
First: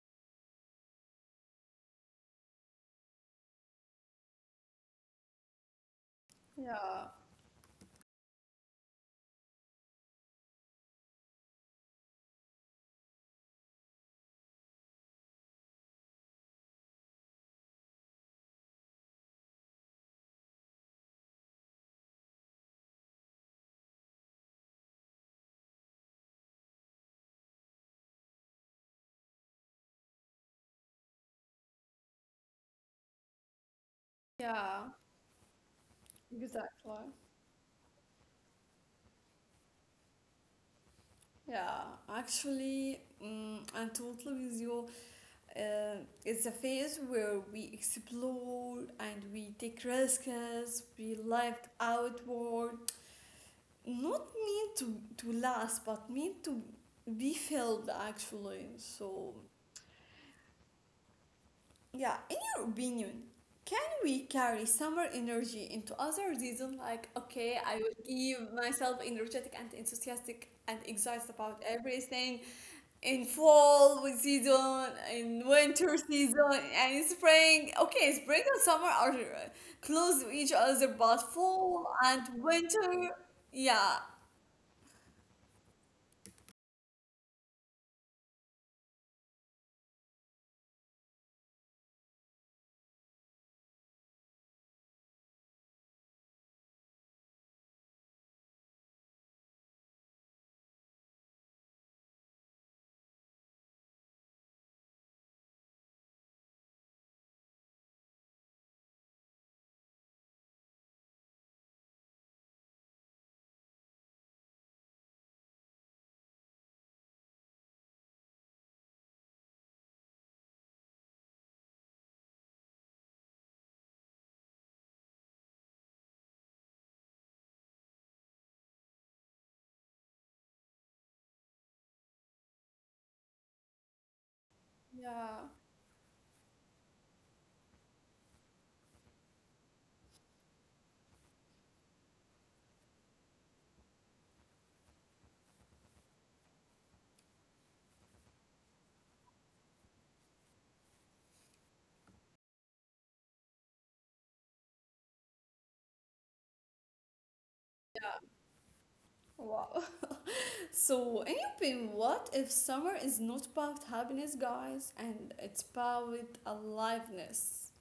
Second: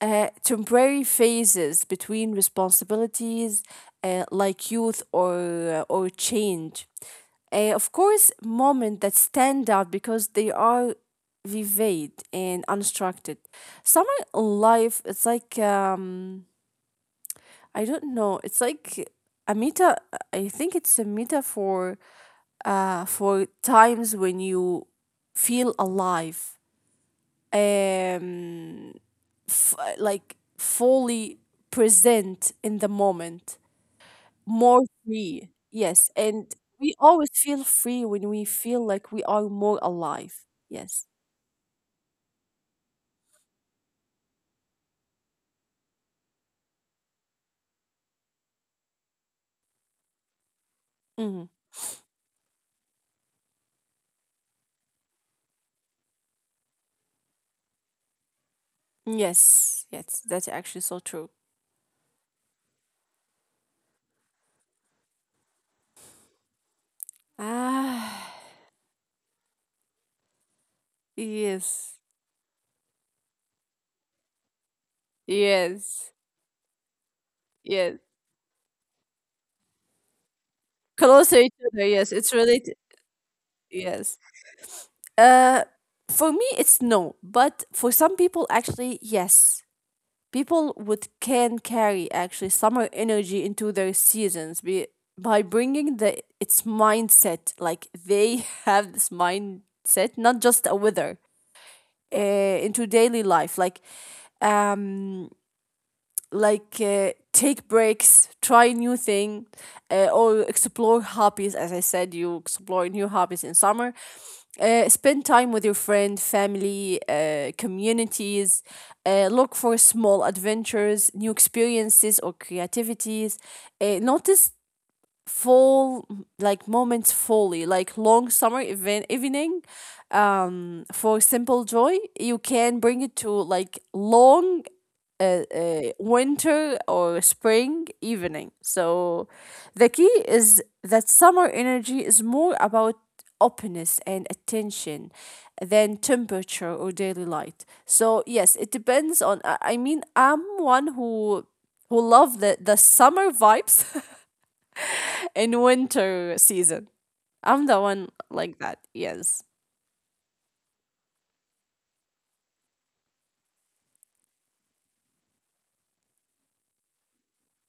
S2: temporary phases between responsibilities, like youth or, or change,
S1: Yeah,
S2: of course moments that stand out because they are vivid and unstructured. Summer life, it's like, I don't know, it's like a meta I think it's a metaphor, for times when you feel alive, um, like, fully present in the moment,
S1: yeah,
S2: more free. Yes, and we
S1: exactly.
S2: always feel free when we feel like we are more alive. Yes.
S1: Yeah, actually, I'm totally with you. Uh, it's a phase where we explore and we take risks, we
S2: Hmm.
S1: live outward, not meant to last, but meant to be filled actually. So,
S2: Yes, yes, that's actually so true.
S1: yeah, in your opinion, can we carry summer energy into other season? Like, okay, I will
S2: Ah,
S1: give myself energetic and enthusiastic and excited about
S2: yes,
S1: everything in fall with season, in winter
S2: yes,
S1: season, and in spring.
S2: yes.
S1: Okay, spring and summer are close to each other, but
S2: Closer to each
S1: fall
S2: other. Yes,
S1: and
S2: it's related.
S1: winter, yeah,
S2: Yes. Uh, for me, it's no, but for some people, actually, yes. People would can carry actually summer energy into their seasons, be, by bringing the its mindset. Like they have this mindset, not just a weather, uh, into daily life. Um, like take breaks, try new thing, or explore hobbies. As I said, you explore new hobbies in summer, spend time with your friend, family, communities, look for small adventures, new experiences or creativities, notice full like moments fully, like long summer event evening, for simple joy. You can bring it to like long
S1: yeah,
S2: a winter or spring evening. So the key is that summer energy is more about openness and attention than temperature or daily light. So yes, it depends on. I mean, I'm one who love the summer vibes in winter season. I'm the one like that. Yes.
S1: wow. So, in your opinion, what if summer is not about happiness, guys, and it's about aliveness?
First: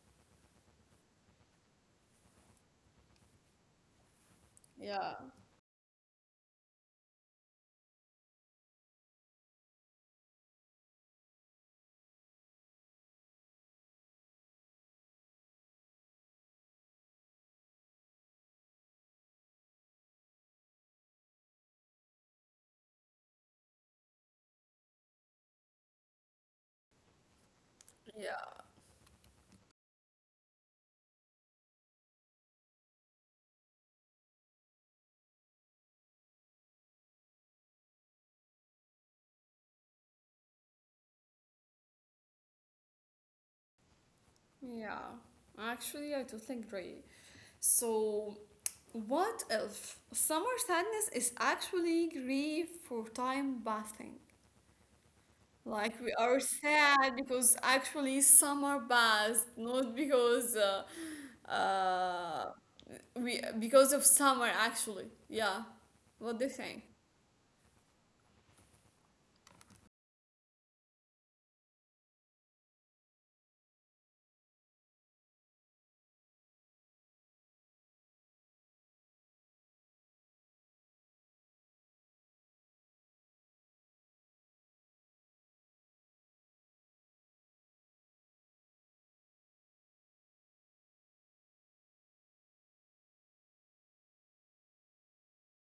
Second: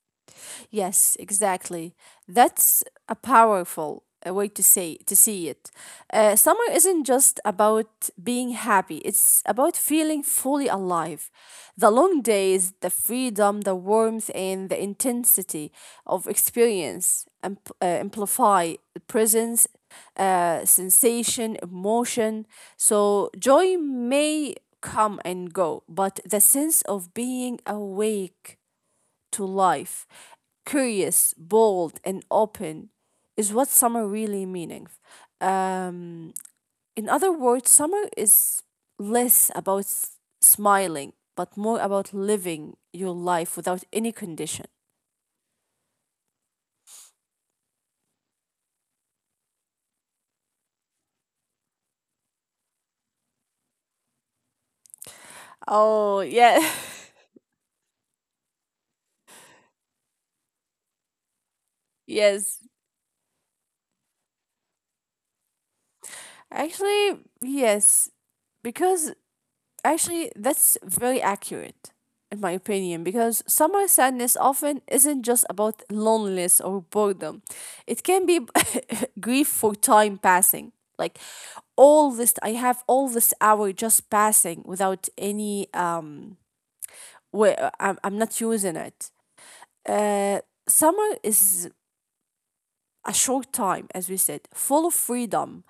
S2: Yes, exactly. That's a powerful, way to say
S1: Yeah,
S2: to see it. Summer isn't just about being happy; it's about feeling fully alive. The long days, the freedom, the warmth, and the intensity of experience amplify the presence, sensation, emotion. So joy may come and go, but the sense of being awake
S1: yeah,
S2: to life, curious, bold, and open, is what summer really meaning. Um, in other words, summer is less about smiling, but more about living your life without any condition.
S1: yeah. Actually, I totally agree. So, what if summer sadness is actually grief for time bathing? Like, we
S2: Oh,
S1: are
S2: yeah.
S1: sad because actually summer baths, not because uh,
S2: Yes.
S1: we because of summer, actually. Yeah. What do you think?
S2: Actually, yes. Because actually, that's very accurate, in my opinion, because summer sadness often isn't just about loneliness or boredom. It can be grief for time passing. Like, all this, I have all this hour just passing without any Where I'm not using it. Uh, summer is a short time, as we said, full of freedom,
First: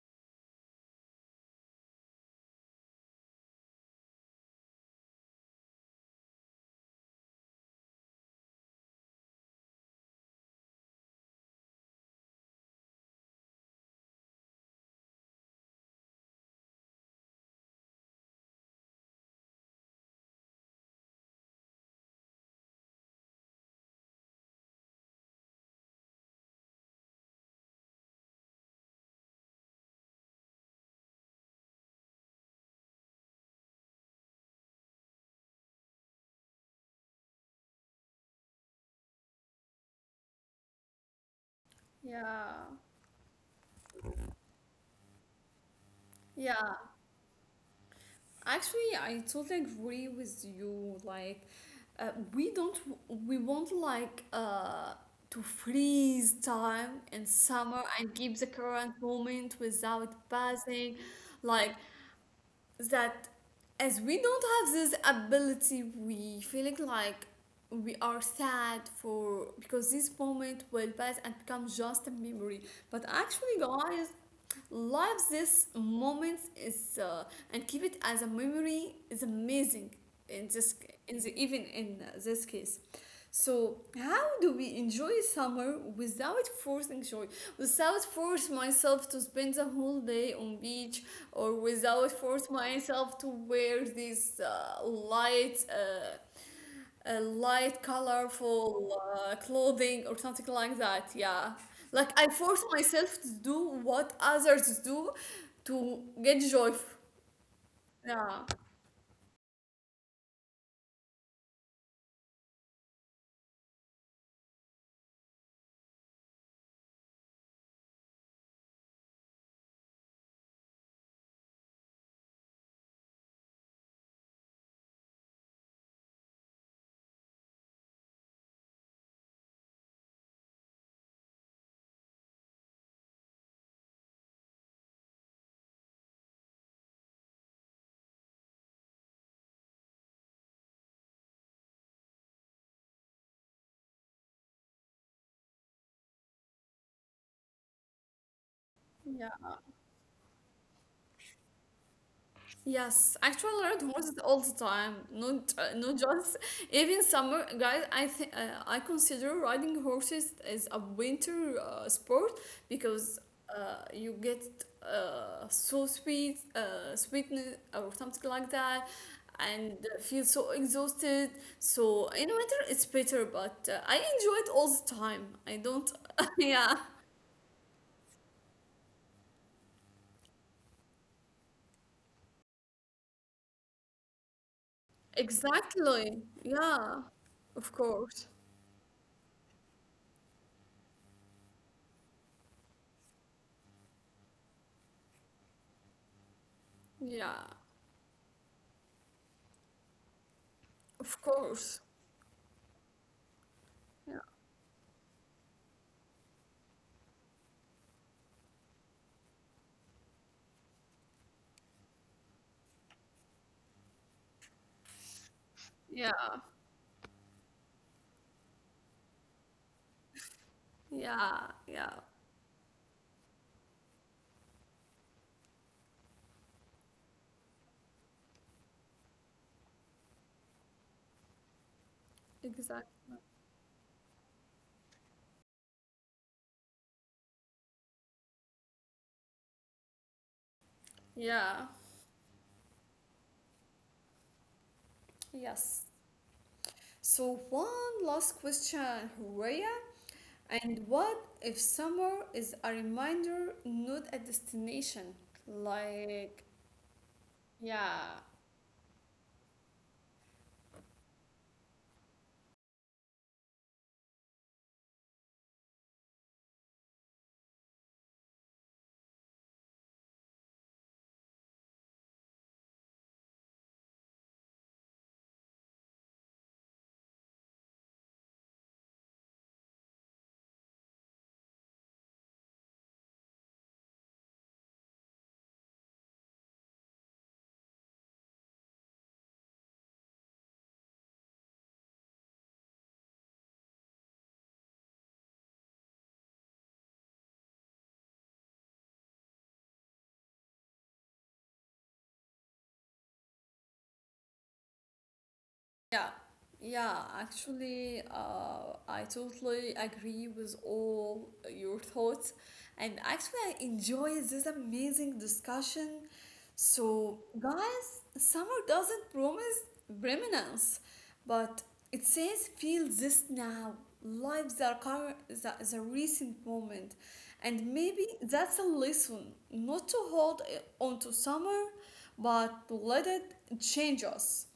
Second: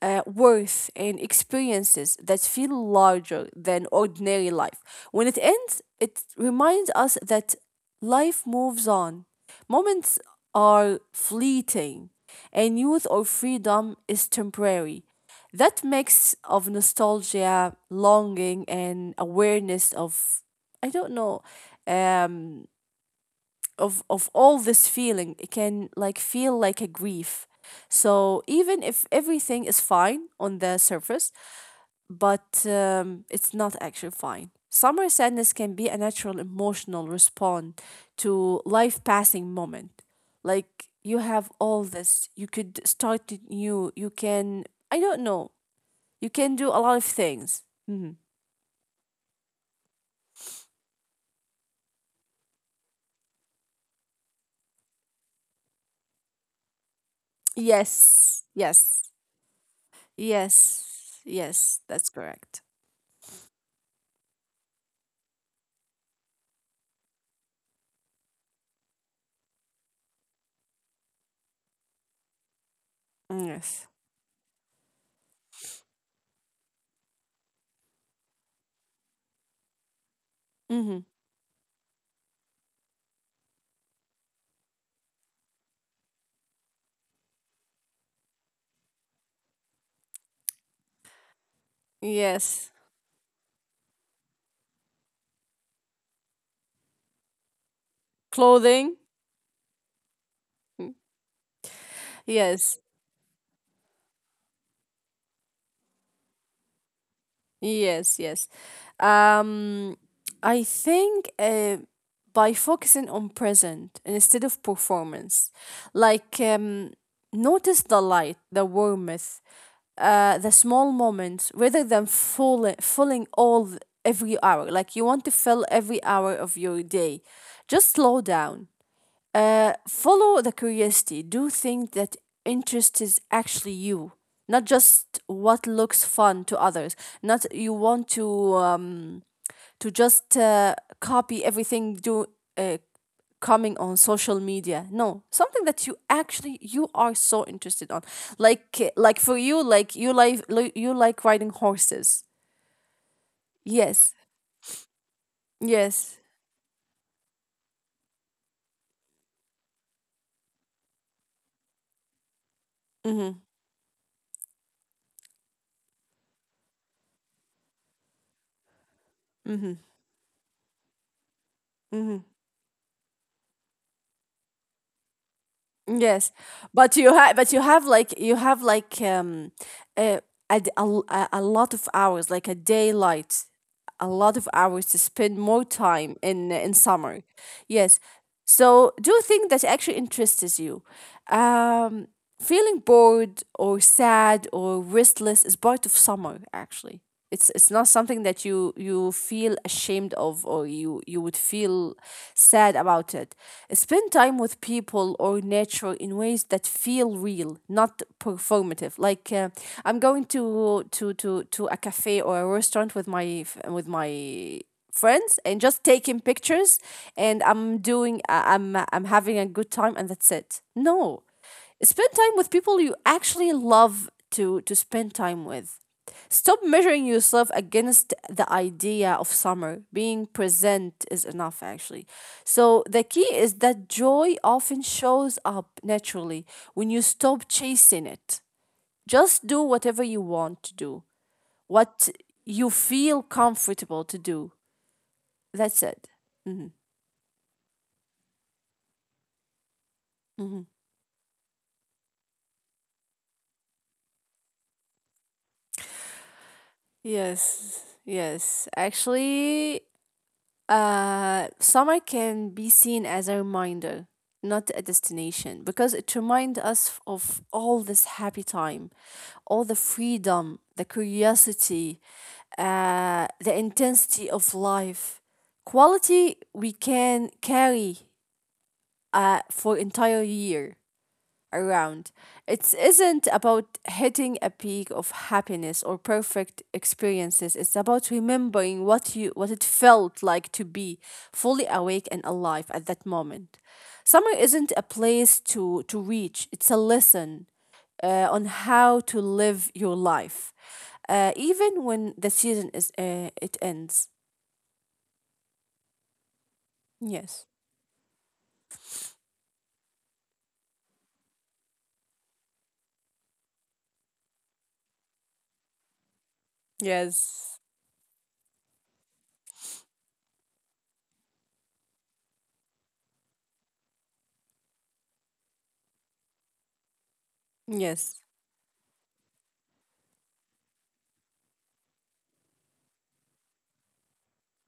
S2: worth, and experiences that feel larger than ordinary life. When it ends, it reminds us that life moves on. Moments are fleeting, and youth or freedom is temporary. That mix of nostalgia, longing, and awareness of, I don't know, um, of all this feeling, it can like feel like a grief. So even if everything is fine on the surface, but it's not actually fine, summer sadness can be a natural emotional response to life passing moment. Like you have all this, you
S1: Yeah,
S2: could start it new, you can, I don't know, you can do
S1: yeah.
S2: a lot of things. Mhm.
S1: Actually, I totally agree with you. Like, we don't, we want like to freeze time in summer and keep
S2: Yes,
S1: the current
S2: yes,
S1: moment without passing,
S2: yes,
S1: like
S2: yes, that's correct.
S1: that. As we don't have this ability, we feeling like we are sad for because this moment will pass and become just a memory. But
S2: Mm,
S1: actually,
S2: yes.
S1: guys, live this moment is and keep it as a memory is amazing in this
S2: Hmm.
S1: in the even in this case. So, how do we enjoy summer without forcing joy, without force myself to spend the whole day on beach, or without
S2: Yes.
S1: force myself to wear these light light,
S2: Clothing.
S1: colorful clothing or something
S2: Mm.
S1: like that? Yeah. Like I
S2: Yes.
S1: force myself to do what others do to get joy.
S2: Yes, yes.
S1: Yeah.
S2: Um, I think, by focusing on present instead of performance, like, notice the light, the warmth, the small moments rather than filling every hour. Like you want to fill every hour of your day. Just slow down. Follow the curiosity. Do things that interest is actually you, not just what looks fun to others. Not you want to, to just copy everything do, uh, coming on social media. No, something that you actually you are so interested on. Like, like for
S1: Yeah.
S2: you, like you like riding horses.
S1: Yes, actually, red
S2: Yes,
S1: horses all the time. Not not
S2: yes.
S1: just even summer, guys. I think I consider riding horses as a winter sport because
S2: Mm-hmm.
S1: you get so sweet, sweetness or something like that,
S2: Mm-hmm.
S1: and feel so exhausted. So
S2: Mm-hmm.
S1: in winter it's better, but I enjoy it all the time. I don't.
S2: Yes,
S1: Yeah,
S2: but you have like a, a, d- a l- a lot of hours like a daylight, a lot of hours to spend more time
S1: exactly.
S2: in
S1: Yeah,
S2: summer.
S1: of
S2: Yes.
S1: course.
S2: So do think that actually interests you. Um, feeling bored or sad or restless is part of summer, actually. It's
S1: Yeah,
S2: it's not something that you feel ashamed of or you
S1: of
S2: would
S1: course.
S2: feel sad about it. Spend time with people or nature in ways that feel real, not performative. Like, I'm going to a cafe or a restaurant with with my friends and just
S1: Yeah,
S2: taking pictures, and I'm doing, I'm having a good time and that's it. No,
S1: yeah, yeah,
S2: spend time with people you actually love to spend time with. Stop measuring yourself against the idea of summer. Being present is enough, actually. So, the
S1: exactly.
S2: key is that joy often shows up naturally when you stop chasing it. Just do whatever you want to do,
S1: Yeah,
S2: what you feel comfortable to do.
S1: yes.
S2: That's it. Mhm.
S1: So, one last question, Horia. And what if summer is a reminder, not a destination? Like,
S2: Yes,
S1: yeah,
S2: yes. Actually, uh, summer can be seen as a reminder, not a destination, because it reminds us of all this happy time, all the freedom, the curiosity, the intensity of life, quality we can carry for entire year around. It isn't about hitting a peak of happiness or perfect experiences. It's about remembering what it felt like to be fully awake and alive at that moment. Summer isn't a place to reach. It's a lesson, on how to live your life, even when the season is, it ends.
S1: yeah, yeah,
S2: Yes.
S1: actually, I totally agree with all your thoughts. And actually, I enjoy this amazing discussion. So,
S2: Yes.
S1: guys, summer doesn't promise permanence, but it says feel this now. Live the, current, the recent moment. And
S2: Yes.
S1: maybe that's a lesson not to hold on to summer, but to let it change us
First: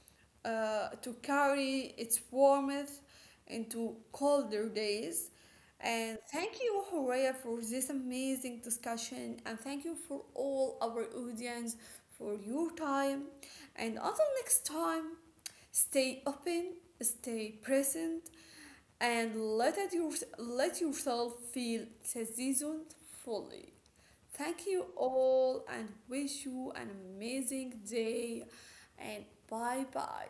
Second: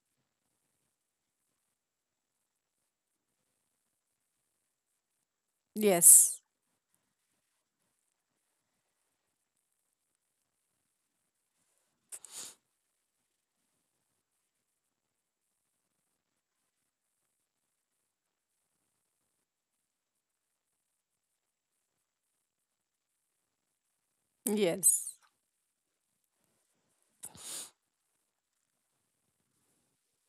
S1: to carry its warmth into colder days. And
S2: Yes.
S1: thank you, Horea, for this amazing discussion. And thank you for all our audience for your time. And until next time, stay open, stay present, and let, it your, let yourself feel the season fully. Thank you
S2: Yes.
S1: all and wish you an amazing day. And bye bye.